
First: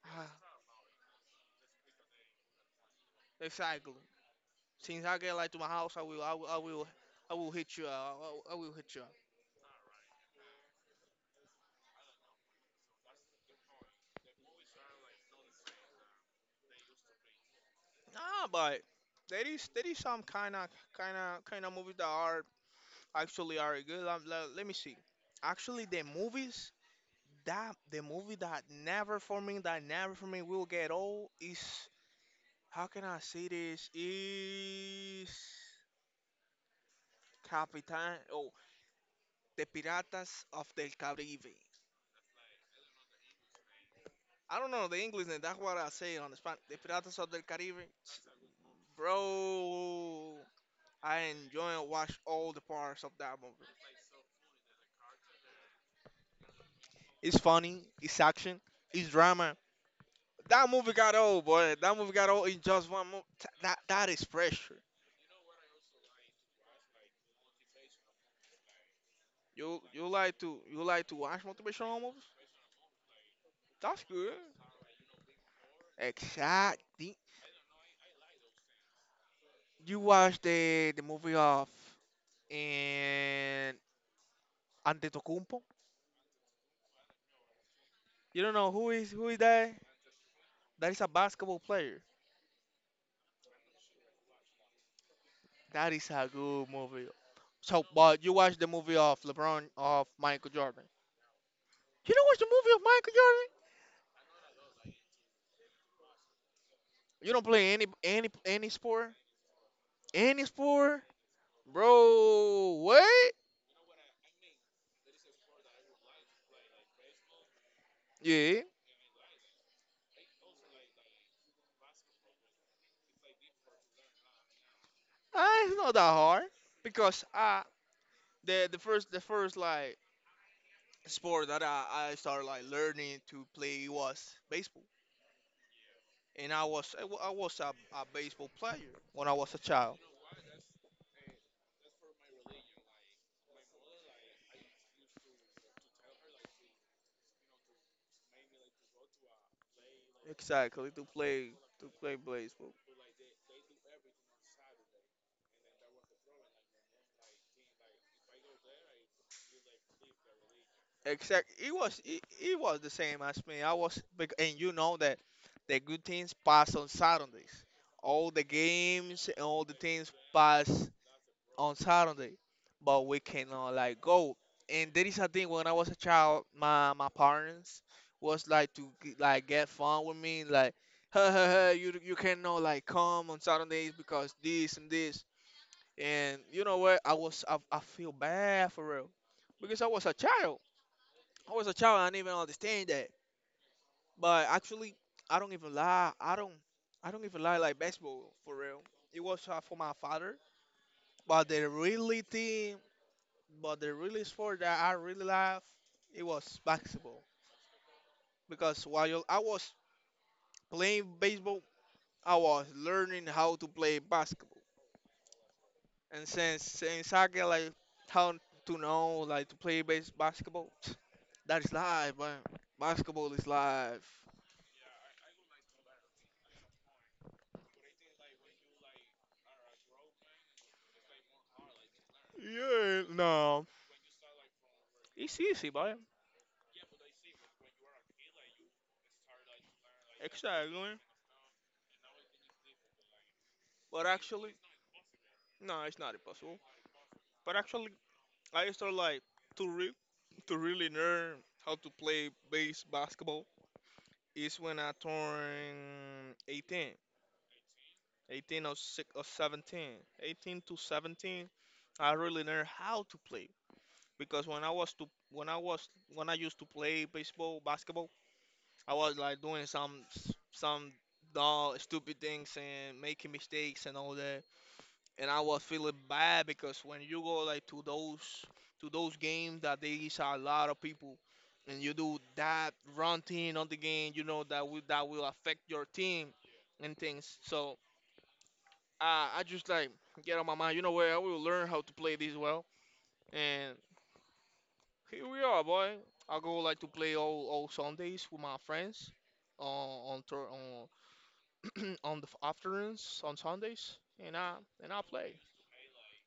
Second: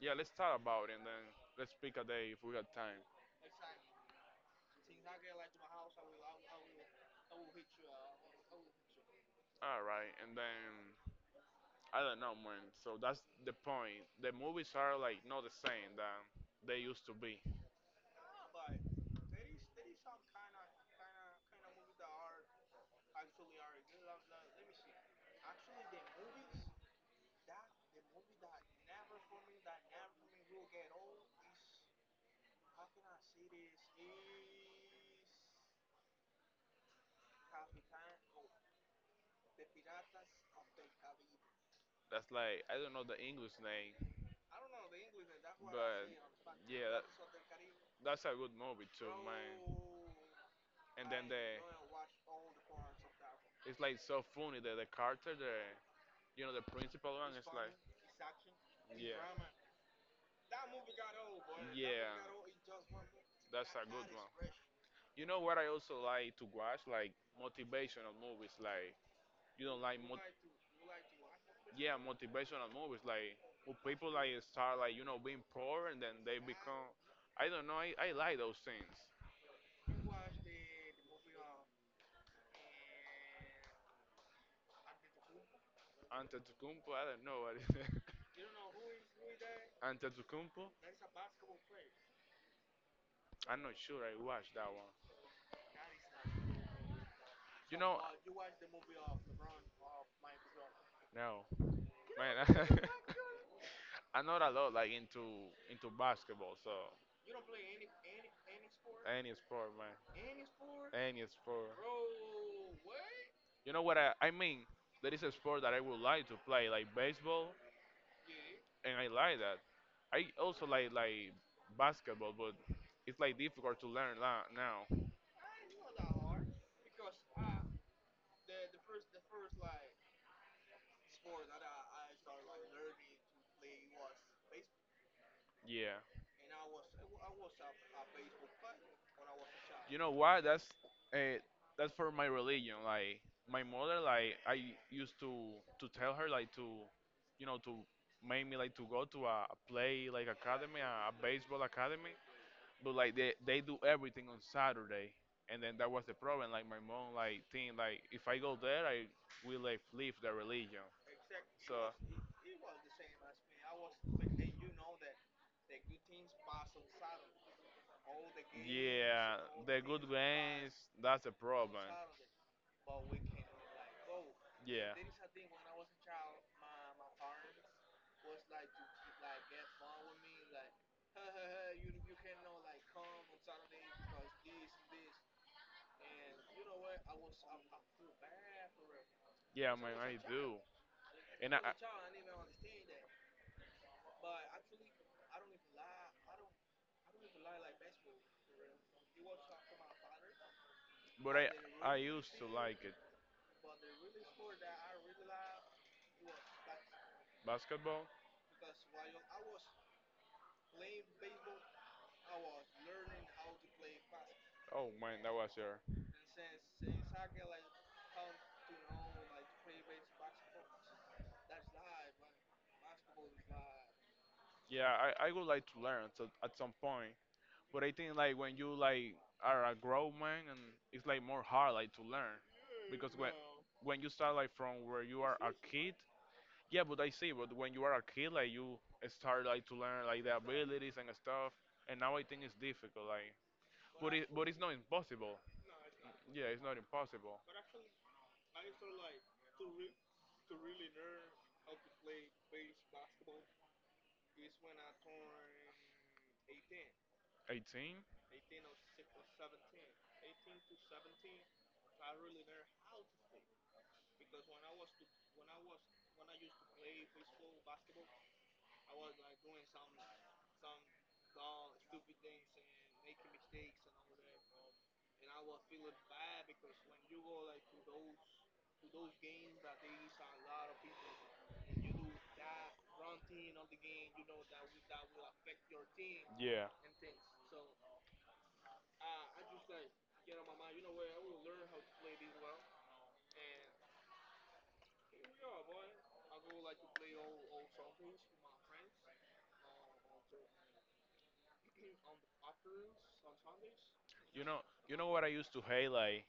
Speaker 1: yeah. Let's
Speaker 2: Ah,
Speaker 1: talk about it and then let's pick a day if we got time.
Speaker 2: exactly. Since I get like to my house, I will hit you up. I will hit you up.
Speaker 1: All right, and then I don't know, man. So that's the point. The movies are like not the same that they used to be.
Speaker 2: Nah, but there is some kind of movies that are actually are good. Let me see. Actually, the movies that the movie that never for me will get old is how can I say this is Capitan, oh, the Piratas of del Caribe.
Speaker 1: That's like I don't know the English name,
Speaker 2: I don't know the English name. That's what I say on the
Speaker 1: but
Speaker 2: Spanish. The
Speaker 1: yeah, that,
Speaker 2: Piratas of del Caribe,
Speaker 1: that's a good movie too, man.
Speaker 2: bro.
Speaker 1: And
Speaker 2: I
Speaker 1: then the
Speaker 2: enjoy and watch all the parts of that movie.
Speaker 1: It's like so funny that the character, the principal one
Speaker 2: It's
Speaker 1: is like,
Speaker 2: funny. It's action. It's
Speaker 1: yeah,
Speaker 2: drama. That movie got old, boy. That movie
Speaker 1: yeah,
Speaker 2: got old in just one movie.
Speaker 1: that's
Speaker 2: That
Speaker 1: a
Speaker 2: that
Speaker 1: good
Speaker 2: is
Speaker 1: one.
Speaker 2: pressure.
Speaker 1: You know what I also like to watch, like motivational movies, like you don't
Speaker 2: You
Speaker 1: like,
Speaker 2: you like to you like to watch
Speaker 1: yeah,
Speaker 2: motivational movies?
Speaker 1: motivational movies, like where
Speaker 2: That's
Speaker 1: people like
Speaker 2: good.
Speaker 1: start like being poor and then they become,
Speaker 2: Exactly.
Speaker 1: I don't know, I like those things.
Speaker 2: You watch the movie of and Antetokounmpo.
Speaker 1: Antetokounmpo, I don't know what is it.
Speaker 2: You don't know who is that?
Speaker 1: Antetokounmpo,
Speaker 2: That is a basketball player.
Speaker 1: I'm not sure I watched that one.
Speaker 2: That is a good movie.
Speaker 1: You
Speaker 2: So,
Speaker 1: know,
Speaker 2: but you watch the movie of LeBron, of Michael Jordan.
Speaker 1: no,
Speaker 2: You don't watch the
Speaker 1: man.
Speaker 2: movie of Michael Jordan?
Speaker 1: I'm not a lot like into basketball, so
Speaker 2: You don't play any sport?
Speaker 1: any sport, man,
Speaker 2: Any sport?
Speaker 1: any sport.
Speaker 2: Bro, wait.
Speaker 1: You know what I mean? There is a sport that I would like to play, like baseball,
Speaker 2: Yeah.
Speaker 1: and I like that. I also like basketball, but it's like difficult to learn that now.
Speaker 2: Ah, it's not that hard because I the first like sport that I started like learning to play was baseball.
Speaker 1: Yeah.
Speaker 2: And I was I was a baseball player when I was a child.
Speaker 1: You know what? Uh, that's for my religion. Like my mother, like I used to tell her like to, to make me like to go to a play like academy,
Speaker 2: Exactly,
Speaker 1: a baseball
Speaker 2: to play
Speaker 1: academy.
Speaker 2: baseball.
Speaker 1: But like they do everything on Saturday, and then that was the problem. Like my mom like think like if I go there, I will like leave the religion.
Speaker 2: Exact. It
Speaker 1: So.
Speaker 2: was it was the same as me. And you know that the good things pass on Saturdays. All the games and
Speaker 1: Yeah,
Speaker 2: all the
Speaker 1: the good
Speaker 2: things
Speaker 1: games,
Speaker 2: pass
Speaker 1: that's a
Speaker 2: on
Speaker 1: problem.
Speaker 2: Saturday, but we cannot like go. And
Speaker 1: Yeah,
Speaker 2: there is a thing when I was a child, my parents was like to like get fun with me, like hey, hey, hey, you cannot like come on Saturdays because this and this. And you know what? I was I feel bad for real
Speaker 1: yeah,
Speaker 2: because I
Speaker 1: man,
Speaker 2: was a
Speaker 1: I do.
Speaker 2: child. I
Speaker 1: And I,
Speaker 2: was a child. I didn't even understand that. But actually, I don't even lie. I don't even lie like baseball for real. It was for my father,
Speaker 1: but I,
Speaker 2: but the
Speaker 1: I used to
Speaker 2: reality
Speaker 1: like it.
Speaker 2: but the really sport that I really love, it was basketball.
Speaker 1: Basketball?
Speaker 2: Because while I was playing baseball, I was learning how to play basketball.
Speaker 1: Oh man, that was here.
Speaker 2: And since I get like how to know like to play base basketball, that is life, man. Basketball is life.
Speaker 1: Yeah, I would like to learn at some point. But I think like when you like are a grown man and it's like more hard like to learn
Speaker 2: Yeah,
Speaker 1: because when
Speaker 2: no,
Speaker 1: when you start like from where you are
Speaker 2: it's
Speaker 1: a
Speaker 2: easy,
Speaker 1: kid.
Speaker 2: man.
Speaker 1: Yeah, but I see. But when you are a kid, like you start like to learn like the abilities
Speaker 2: Exactly.
Speaker 1: and stuff, and now I think it's difficult. Like,
Speaker 2: But
Speaker 1: but it but
Speaker 2: actually,
Speaker 1: it's not impossible.
Speaker 2: no, it's not
Speaker 1: Yeah,
Speaker 2: impossible.
Speaker 1: it's not impossible.
Speaker 2: But actually, I started like to re to really learn how to play base basketball. It's when I turned 18,
Speaker 1: 18.
Speaker 2: 18 or, six, or 17, 18 to 17. I really learned how to play because when I was to when I used to play baseball, basketball, I was like doing some some dumb, stupid things and making mistakes and all that and I was feeling bad because when you go like to those games that there is a lot of people and you do that running on the game, you know that will affect your team
Speaker 1: Yeah,
Speaker 2: and things. So I just like get on my mind, you know where I will learn how to play this well, and here we are, boy. I go like to play all Sundays with my friends on tour, on on the afternoons on Sundays and
Speaker 1: you know, you
Speaker 2: I
Speaker 1: know what I
Speaker 2: play.
Speaker 1: used to hate. Like,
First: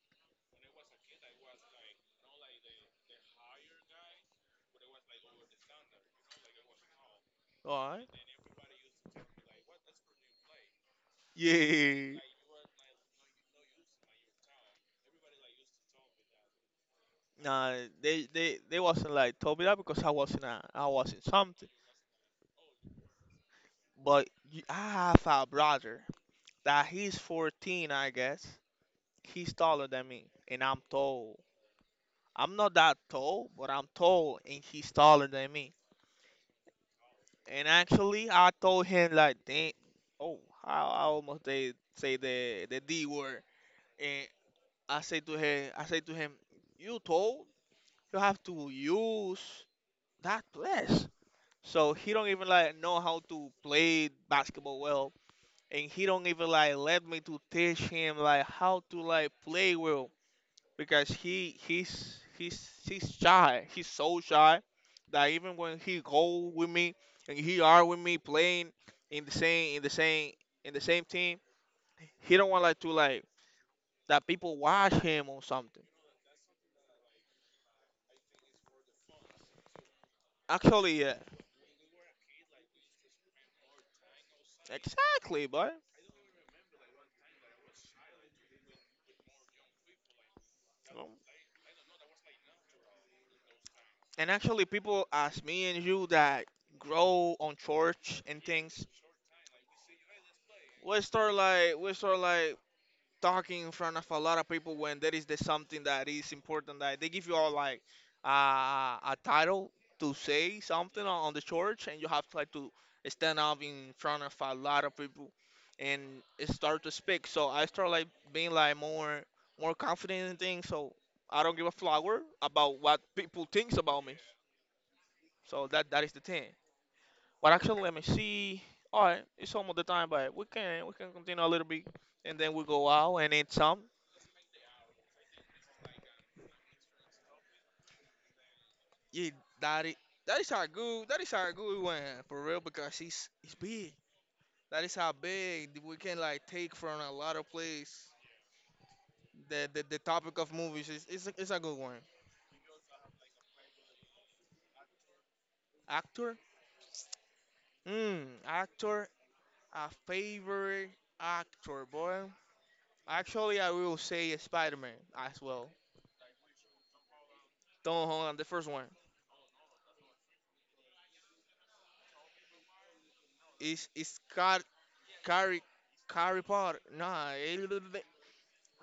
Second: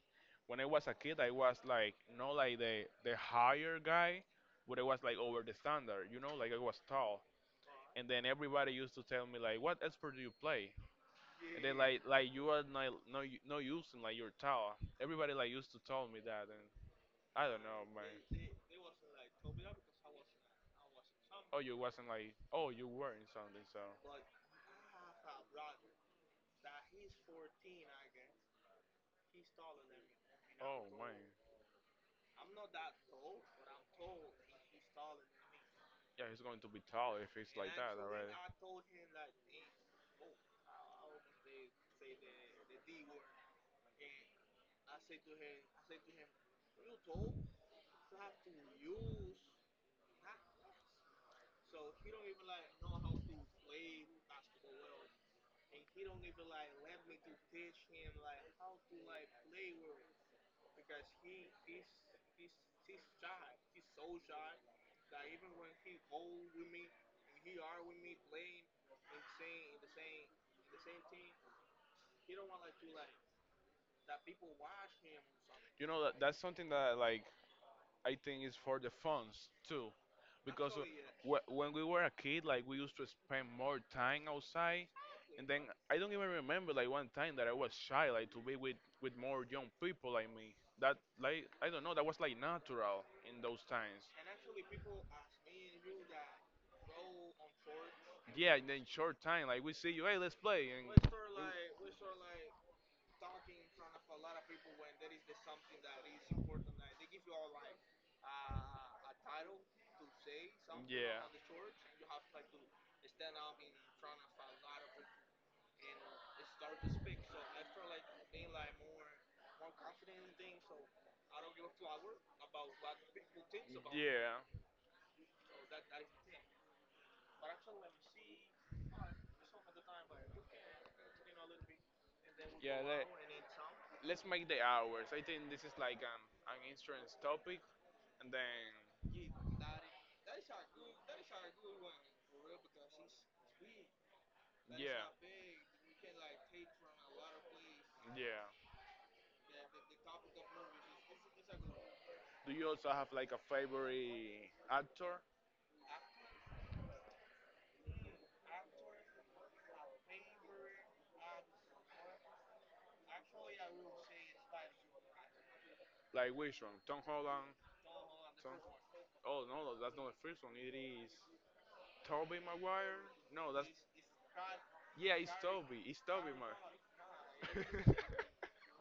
Speaker 1: when I was a kid, I was like not like the higher guy, but I was like over the standard. You know, like I was tall.
Speaker 2: All right.
Speaker 1: And then everybody used to tell me like, "What sport do you play?" And then like
Speaker 2: Yeah.
Speaker 1: like you are not no using like your towel. Everybody like used to tell me that, and I don't
Speaker 2: Nah,
Speaker 1: know,
Speaker 2: they
Speaker 1: man.
Speaker 2: they they wasn't like told me that because I wasn't a, I wasn't
Speaker 1: Oh,
Speaker 2: something.
Speaker 1: you wasn't like oh you wearing something, so
Speaker 2: But you, I have a brother that he's 14, I guess. He's taller than me, and I'm
Speaker 1: oh man,
Speaker 2: tall. I'm not that tall, but I'm tall, and he's taller than me.
Speaker 1: yeah, he's going to be tall if it's
Speaker 2: And
Speaker 1: like that
Speaker 2: actually,
Speaker 1: already.
Speaker 2: I told him like, "Dang, oh, I almost they say the D word." And I say to him, "You tall? You have to use that place. So he don't even like know how to play basketball well, and he don't even like let me to teach him like how to like play well because he's shy. He's so shy that even when he go with me and he are with me playing in the same team, he don't want like to like that people watch him or something.
Speaker 1: You know that that's something that like I think is for the funds too. Bec-
Speaker 2: Actually, yeah,
Speaker 1: When we were a kid, like we used to spend more time outside,
Speaker 2: exactly,
Speaker 1: and then
Speaker 2: but
Speaker 1: I don't even remember like one time that I was shy, like to be with more young people like me. That like I don't know, that was like natural in those times.
Speaker 2: and actually people ask me and you that grow on church and
Speaker 1: Yeah, and then
Speaker 2: things
Speaker 1: short time, like we see you, hey, let's play, and
Speaker 2: we start like talking in front of a lot of people when there is the something that is important that they give you all like a title to say something
Speaker 1: yeah,
Speaker 2: on the church and you have to like to stand up in front of a lot of people and start to speak so I start like being like more confident in things so I don't give a flower about what people thinks about me
Speaker 1: yeah,
Speaker 2: so that is the thing, but actually, let me see. All right, it's almost the time, but we can continue a little bit, and then we
Speaker 1: yeah.
Speaker 2: go
Speaker 1: Let,
Speaker 2: out and eat some.
Speaker 1: let's make the hours. I think this is like an insurance topic, and then
Speaker 2: Yeah, that is that is a good one for real because it's big. That is
Speaker 1: yeah,
Speaker 2: how big we can like take from a lot of place.
Speaker 1: yeah.
Speaker 2: The the topic of movies is it's a good one.
Speaker 1: Do you also have like a favorite actor?
Speaker 2: Actor, mm, actor, a favorite actor, boy. Actually, I will say Spider Man as well.
Speaker 1: Like which one? Tom Holland?
Speaker 2: Tom Holland, the first one.
Speaker 1: Oh no, no, that's not the first one. It is Tobey Maguire. No, that's
Speaker 2: It's got
Speaker 1: yeah, it's
Speaker 2: Harry,
Speaker 1: Toby. It's Toby
Speaker 2: Harry Potter. Nah,
Speaker 1: Maguire.
Speaker 2: it-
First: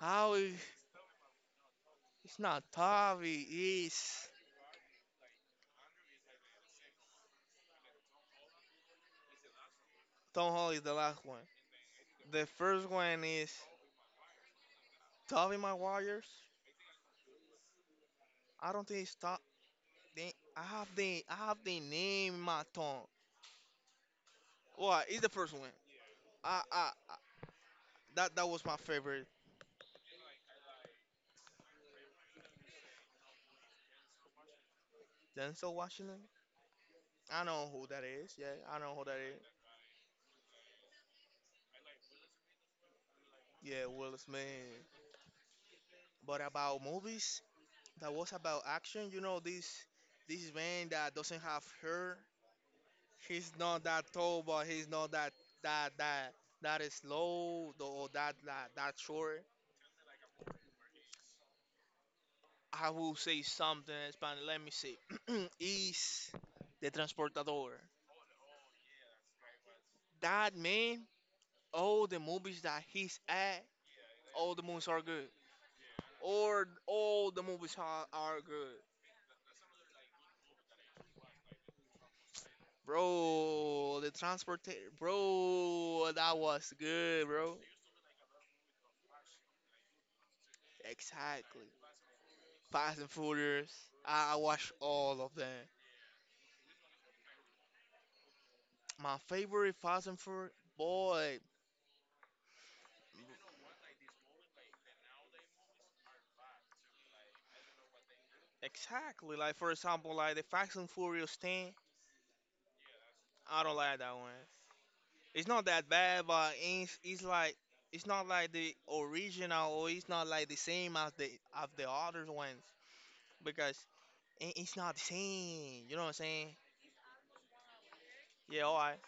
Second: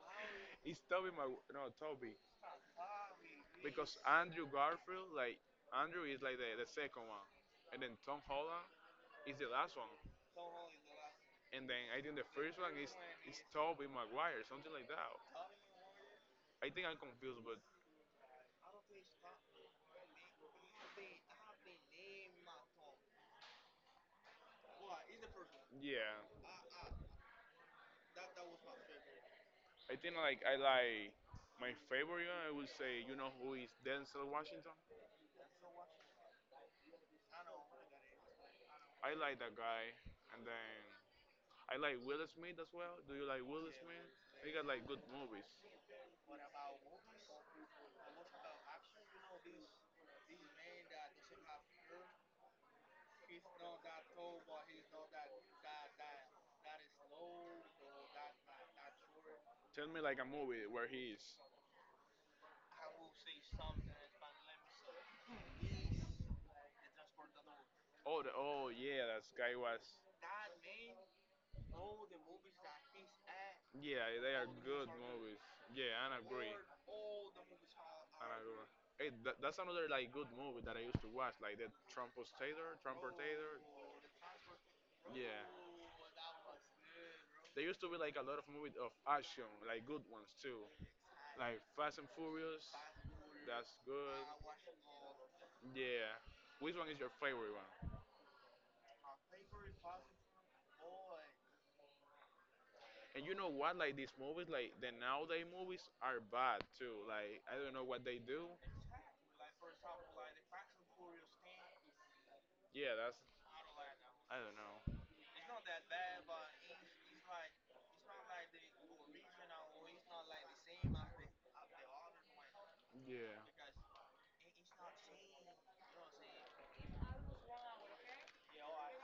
Speaker 2: how is
Speaker 1: It's Toby Maguire. No, Toby.
Speaker 2: it's not Tavi.
Speaker 1: Because
Speaker 2: It's
Speaker 1: Andrew Garfield, like Andrew is like the second one, and then Tom Holland is the last one,
Speaker 2: Tom Holly is the last one.
Speaker 1: and then I think the
Speaker 2: The
Speaker 1: first one
Speaker 2: first
Speaker 1: is
Speaker 2: one
Speaker 1: is
Speaker 2: is
Speaker 1: Toby Maguire, something like that.
Speaker 2: Toby Maguire's.
Speaker 1: I think I'm confused, but
Speaker 2: I don't think it's Tavi. I have the name in my tongue. What? It's the first one.
Speaker 1: yeah,
Speaker 2: I that that was my favorite.
Speaker 1: I think like I like my favorite one, I would say you know who is Denzel Washington.
Speaker 2: Denzel Washington. I know who that is. Yeah, I know who
Speaker 1: I
Speaker 2: that
Speaker 1: like
Speaker 2: is.
Speaker 1: that guy, and then I like Will Smith as well. Do you like Will
Speaker 2: Yeah,
Speaker 1: Smith?
Speaker 2: Will
Speaker 1: He got
Speaker 2: Smith.
Speaker 1: like good movies.
Speaker 2: But about movies, that was about action. You know this this man that doesn't have hair, he's not that tall, but he's not that that that that is slow or that that that short.
Speaker 1: Tell me like a movie where he is.
Speaker 2: I will say something in Spanish. Let me see. is the transportador.
Speaker 1: Oh, the, oh yeah, that guy was.
Speaker 2: That man, all the movies that he's at,
Speaker 1: Yeah, they are
Speaker 2: all the movies
Speaker 1: good
Speaker 2: are good.
Speaker 1: movies. Yeah, and I agree.
Speaker 2: Or all the movies
Speaker 1: And I
Speaker 2: are
Speaker 1: go, good.
Speaker 2: good.
Speaker 1: Hey, that's another like good movie that I used to watch, like the Trumpotator, Trumpertator.
Speaker 2: Bro, the transport
Speaker 1: Bro, yeah,
Speaker 2: bro,
Speaker 1: that
Speaker 2: that was good, bro.
Speaker 1: there used to be like a lot of movies of action, like good ones too, like
Speaker 2: Exactly.
Speaker 1: Fast and Furious.
Speaker 2: Fast and
Speaker 1: And that's
Speaker 2: Furious.
Speaker 1: good.
Speaker 2: I watched all of them.
Speaker 1: Them. Yeah, which one is your favorite one?
Speaker 2: My favorite Fast and Furious, boy,
Speaker 1: And you know what? Like these movies, like the nowadays movies are bad too. Like I don't know what they do,
Speaker 2: exactly. Like for example, like the Fast and Furious 10,
Speaker 1: yeah, that's
Speaker 2: I don't like that one.
Speaker 1: I don't know.
Speaker 2: It's not that bad, but it's like it's not like the original, or it's not like the same as the other ones
Speaker 1: Yeah,
Speaker 2: because it- it's not the same. You know what I'm saying? Yeah, alright.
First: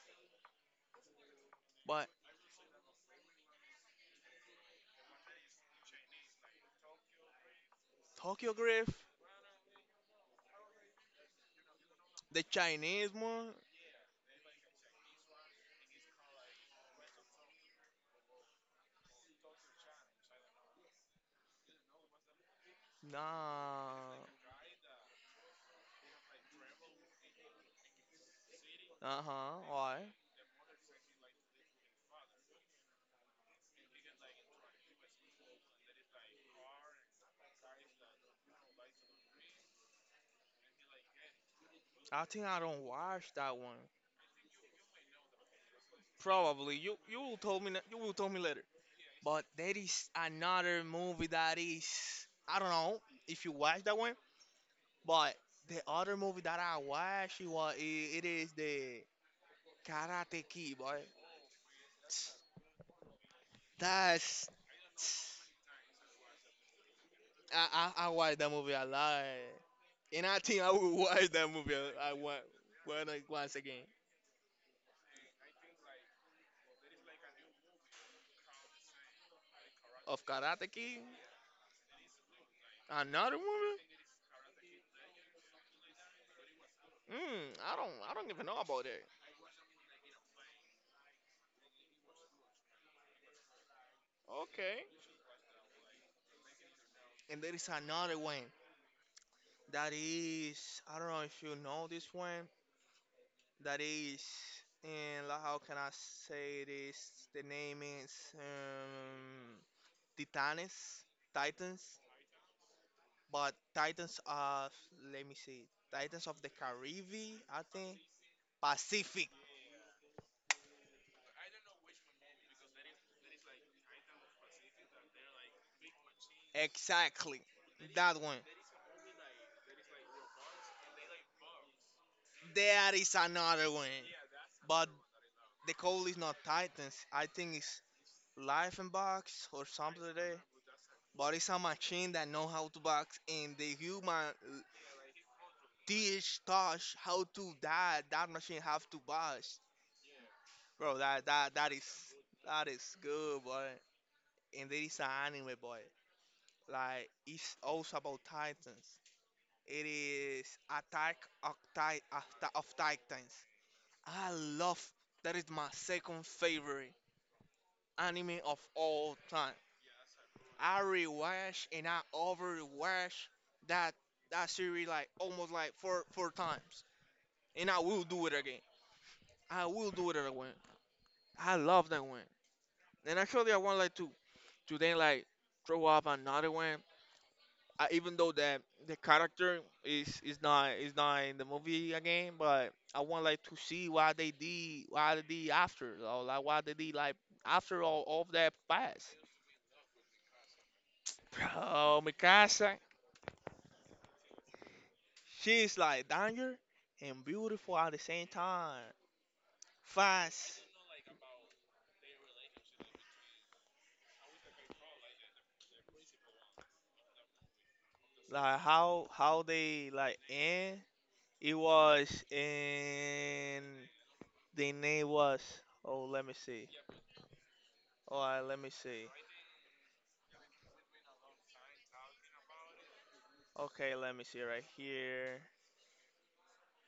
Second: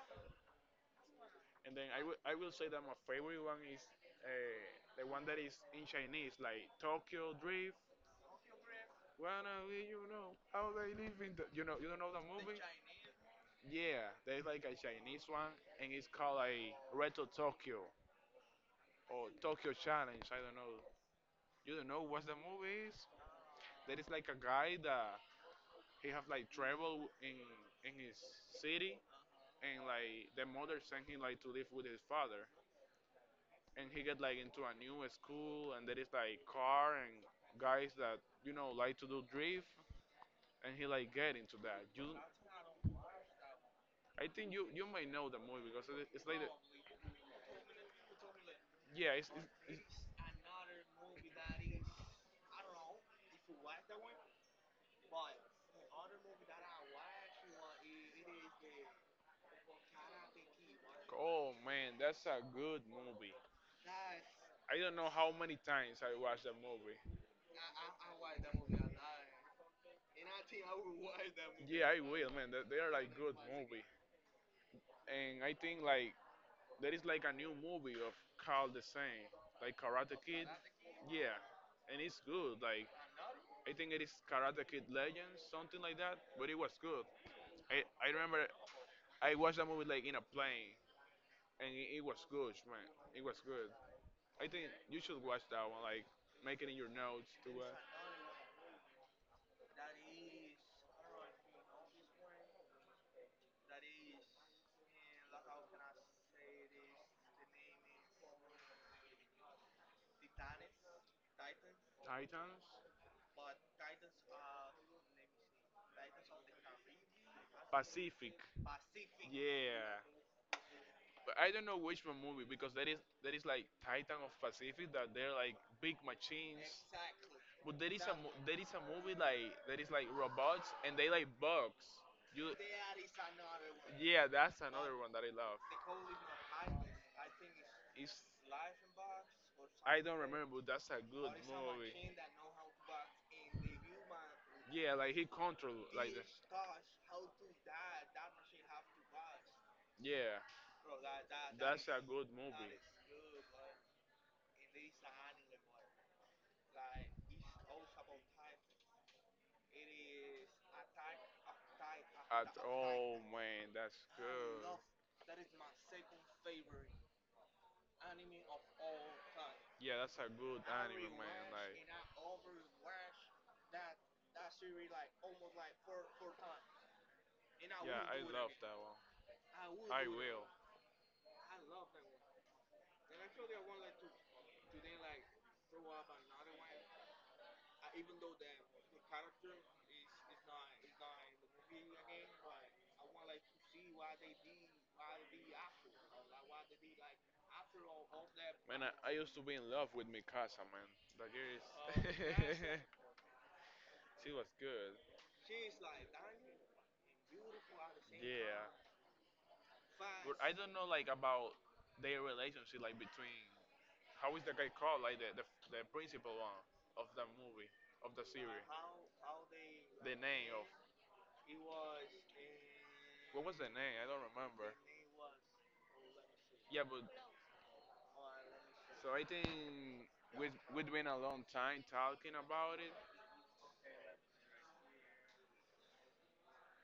Speaker 1: and then I
Speaker 2: But
Speaker 1: will I will say that my favorite one is the one that is in Chinese, like Tokyo Drift.
Speaker 2: Tokyo Drift,
Speaker 1: Wanna be, you know how they live in the you know you don't know the
Speaker 2: the
Speaker 1: movie.
Speaker 2: Chinese one,
Speaker 1: Yeah, there's like a Chinese one, and it's called like Retro Tokyo or Tokyo Challenge. I don't know. You don't know what the movie is? There is
Speaker 2: nah.
Speaker 1: like a guy that he have like travel in his city,
Speaker 2: Uh huh.
Speaker 1: and
Speaker 2: Alright.
Speaker 1: like the mother sent him like to live with his father, and he get like into a new school and there is like car and guys that you know like to do drift and he like get into that. You
Speaker 2: I think I don't watch that one.
Speaker 1: I think you might know the movie because it's like the,
Speaker 2: Probably you will told me you will tell me later.
Speaker 1: yeah
Speaker 2: But there
Speaker 1: it's
Speaker 2: is another movie that is I don't know if you watch that one, but the other movie that I watched it was it is the Karate Kid, boy.
Speaker 1: oh man that's a good movie.
Speaker 2: That's
Speaker 1: I don't know how many times I watched that movie.
Speaker 2: I watch that movie a lot, and I think I will watch that movie
Speaker 1: Yeah, I
Speaker 2: I
Speaker 1: will
Speaker 2: want
Speaker 1: man they are like good
Speaker 2: once again.
Speaker 1: movie. And I think like there is like a new movie of Carl the Same, like Karate
Speaker 2: Of
Speaker 1: Kid.
Speaker 2: Karate Kid,
Speaker 1: Yeah, and it's good. Like
Speaker 2: another
Speaker 1: I
Speaker 2: movie?
Speaker 1: think it is Karate Kid Legends, something like that. But it was good.
Speaker 2: Mm, I
Speaker 1: I
Speaker 2: don't
Speaker 1: I
Speaker 2: I don't even
Speaker 1: remember
Speaker 2: know about it.
Speaker 1: I watched that movie like in a plane, and it was good, man. It was good. I think
Speaker 2: Okay.
Speaker 1: you should watch that one. Like make it in your notes
Speaker 2: And
Speaker 1: to
Speaker 2: there is another one that is I don't know if you know this one, that is and like, how can I say this? The name is Titanes, Titans,
Speaker 1: Titans
Speaker 2: but Titans of let me see, Titans of the Caribbean, I think
Speaker 1: Pacific.
Speaker 2: Pacific,
Speaker 1: Yeah, but I don't know which one movie because there is like Titan of Pacific that they're like big machines.
Speaker 2: exactly
Speaker 1: But there is
Speaker 2: that one.
Speaker 1: a movie like that is like robots and they like bugs. You
Speaker 2: There is another one,
Speaker 1: Yeah, that's
Speaker 2: but
Speaker 1: another one that I love.
Speaker 2: the code is not Titans. I think it's
Speaker 1: It's
Speaker 2: Life and Box or something
Speaker 1: I
Speaker 2: like
Speaker 1: don't
Speaker 2: that.
Speaker 1: remember, but that's a good
Speaker 2: But it's a
Speaker 1: movie.
Speaker 2: machine that know how to box, and the human
Speaker 1: Yeah, like he control like
Speaker 2: Dish, Tosh, how to die, that machine have to bust.
Speaker 1: yeah.
Speaker 2: Bro, that is
Speaker 1: That's a good
Speaker 2: that
Speaker 1: movie.
Speaker 2: is good, boy. And there is an anime, boy. Like it's also about Titans. It is Attack of, Ti- of Ti-
Speaker 1: At
Speaker 2: of
Speaker 1: all,
Speaker 2: Titans.
Speaker 1: man. That's
Speaker 2: I
Speaker 1: good.
Speaker 2: love that is my second favorite anime of all time.
Speaker 1: Yeah, that's a good
Speaker 2: I
Speaker 1: anime, man.
Speaker 2: rewatch and
Speaker 1: Like,
Speaker 2: I overwatch that that series like almost like four times, and I
Speaker 1: yeah,
Speaker 2: will
Speaker 1: I
Speaker 2: do it
Speaker 1: love
Speaker 2: again.
Speaker 1: that one.
Speaker 2: I will
Speaker 1: I
Speaker 2: do it
Speaker 1: will.
Speaker 2: again. I love that one. And actually, I want like to then like throw up another one. I, even though that the character is not in the movie again, but I want like to see what they did, or like what they did like after all of that
Speaker 1: Man, I,
Speaker 2: past.
Speaker 1: I used to be in love with Mikasa, man. That girl
Speaker 2: Bro,
Speaker 1: is.
Speaker 2: Mikasa,
Speaker 1: She was good.
Speaker 2: she's like danger and beautiful at the same
Speaker 1: Yeah.
Speaker 2: time.
Speaker 1: But I
Speaker 2: Fast,
Speaker 1: don't know, like, about their relationship, like, between. How is the guy called? Like, the principal one of the movie, of the
Speaker 2: like
Speaker 1: series.
Speaker 2: how they like
Speaker 1: The name of.
Speaker 2: end. It was
Speaker 1: What was
Speaker 2: in
Speaker 1: the name? I don't
Speaker 2: the
Speaker 1: remember.
Speaker 2: name was. Oh, let me see.
Speaker 1: Yeah, but
Speaker 2: All right, let me see.
Speaker 1: so I think we've been a long time talking about it,
Speaker 2: Okay, let me see right here.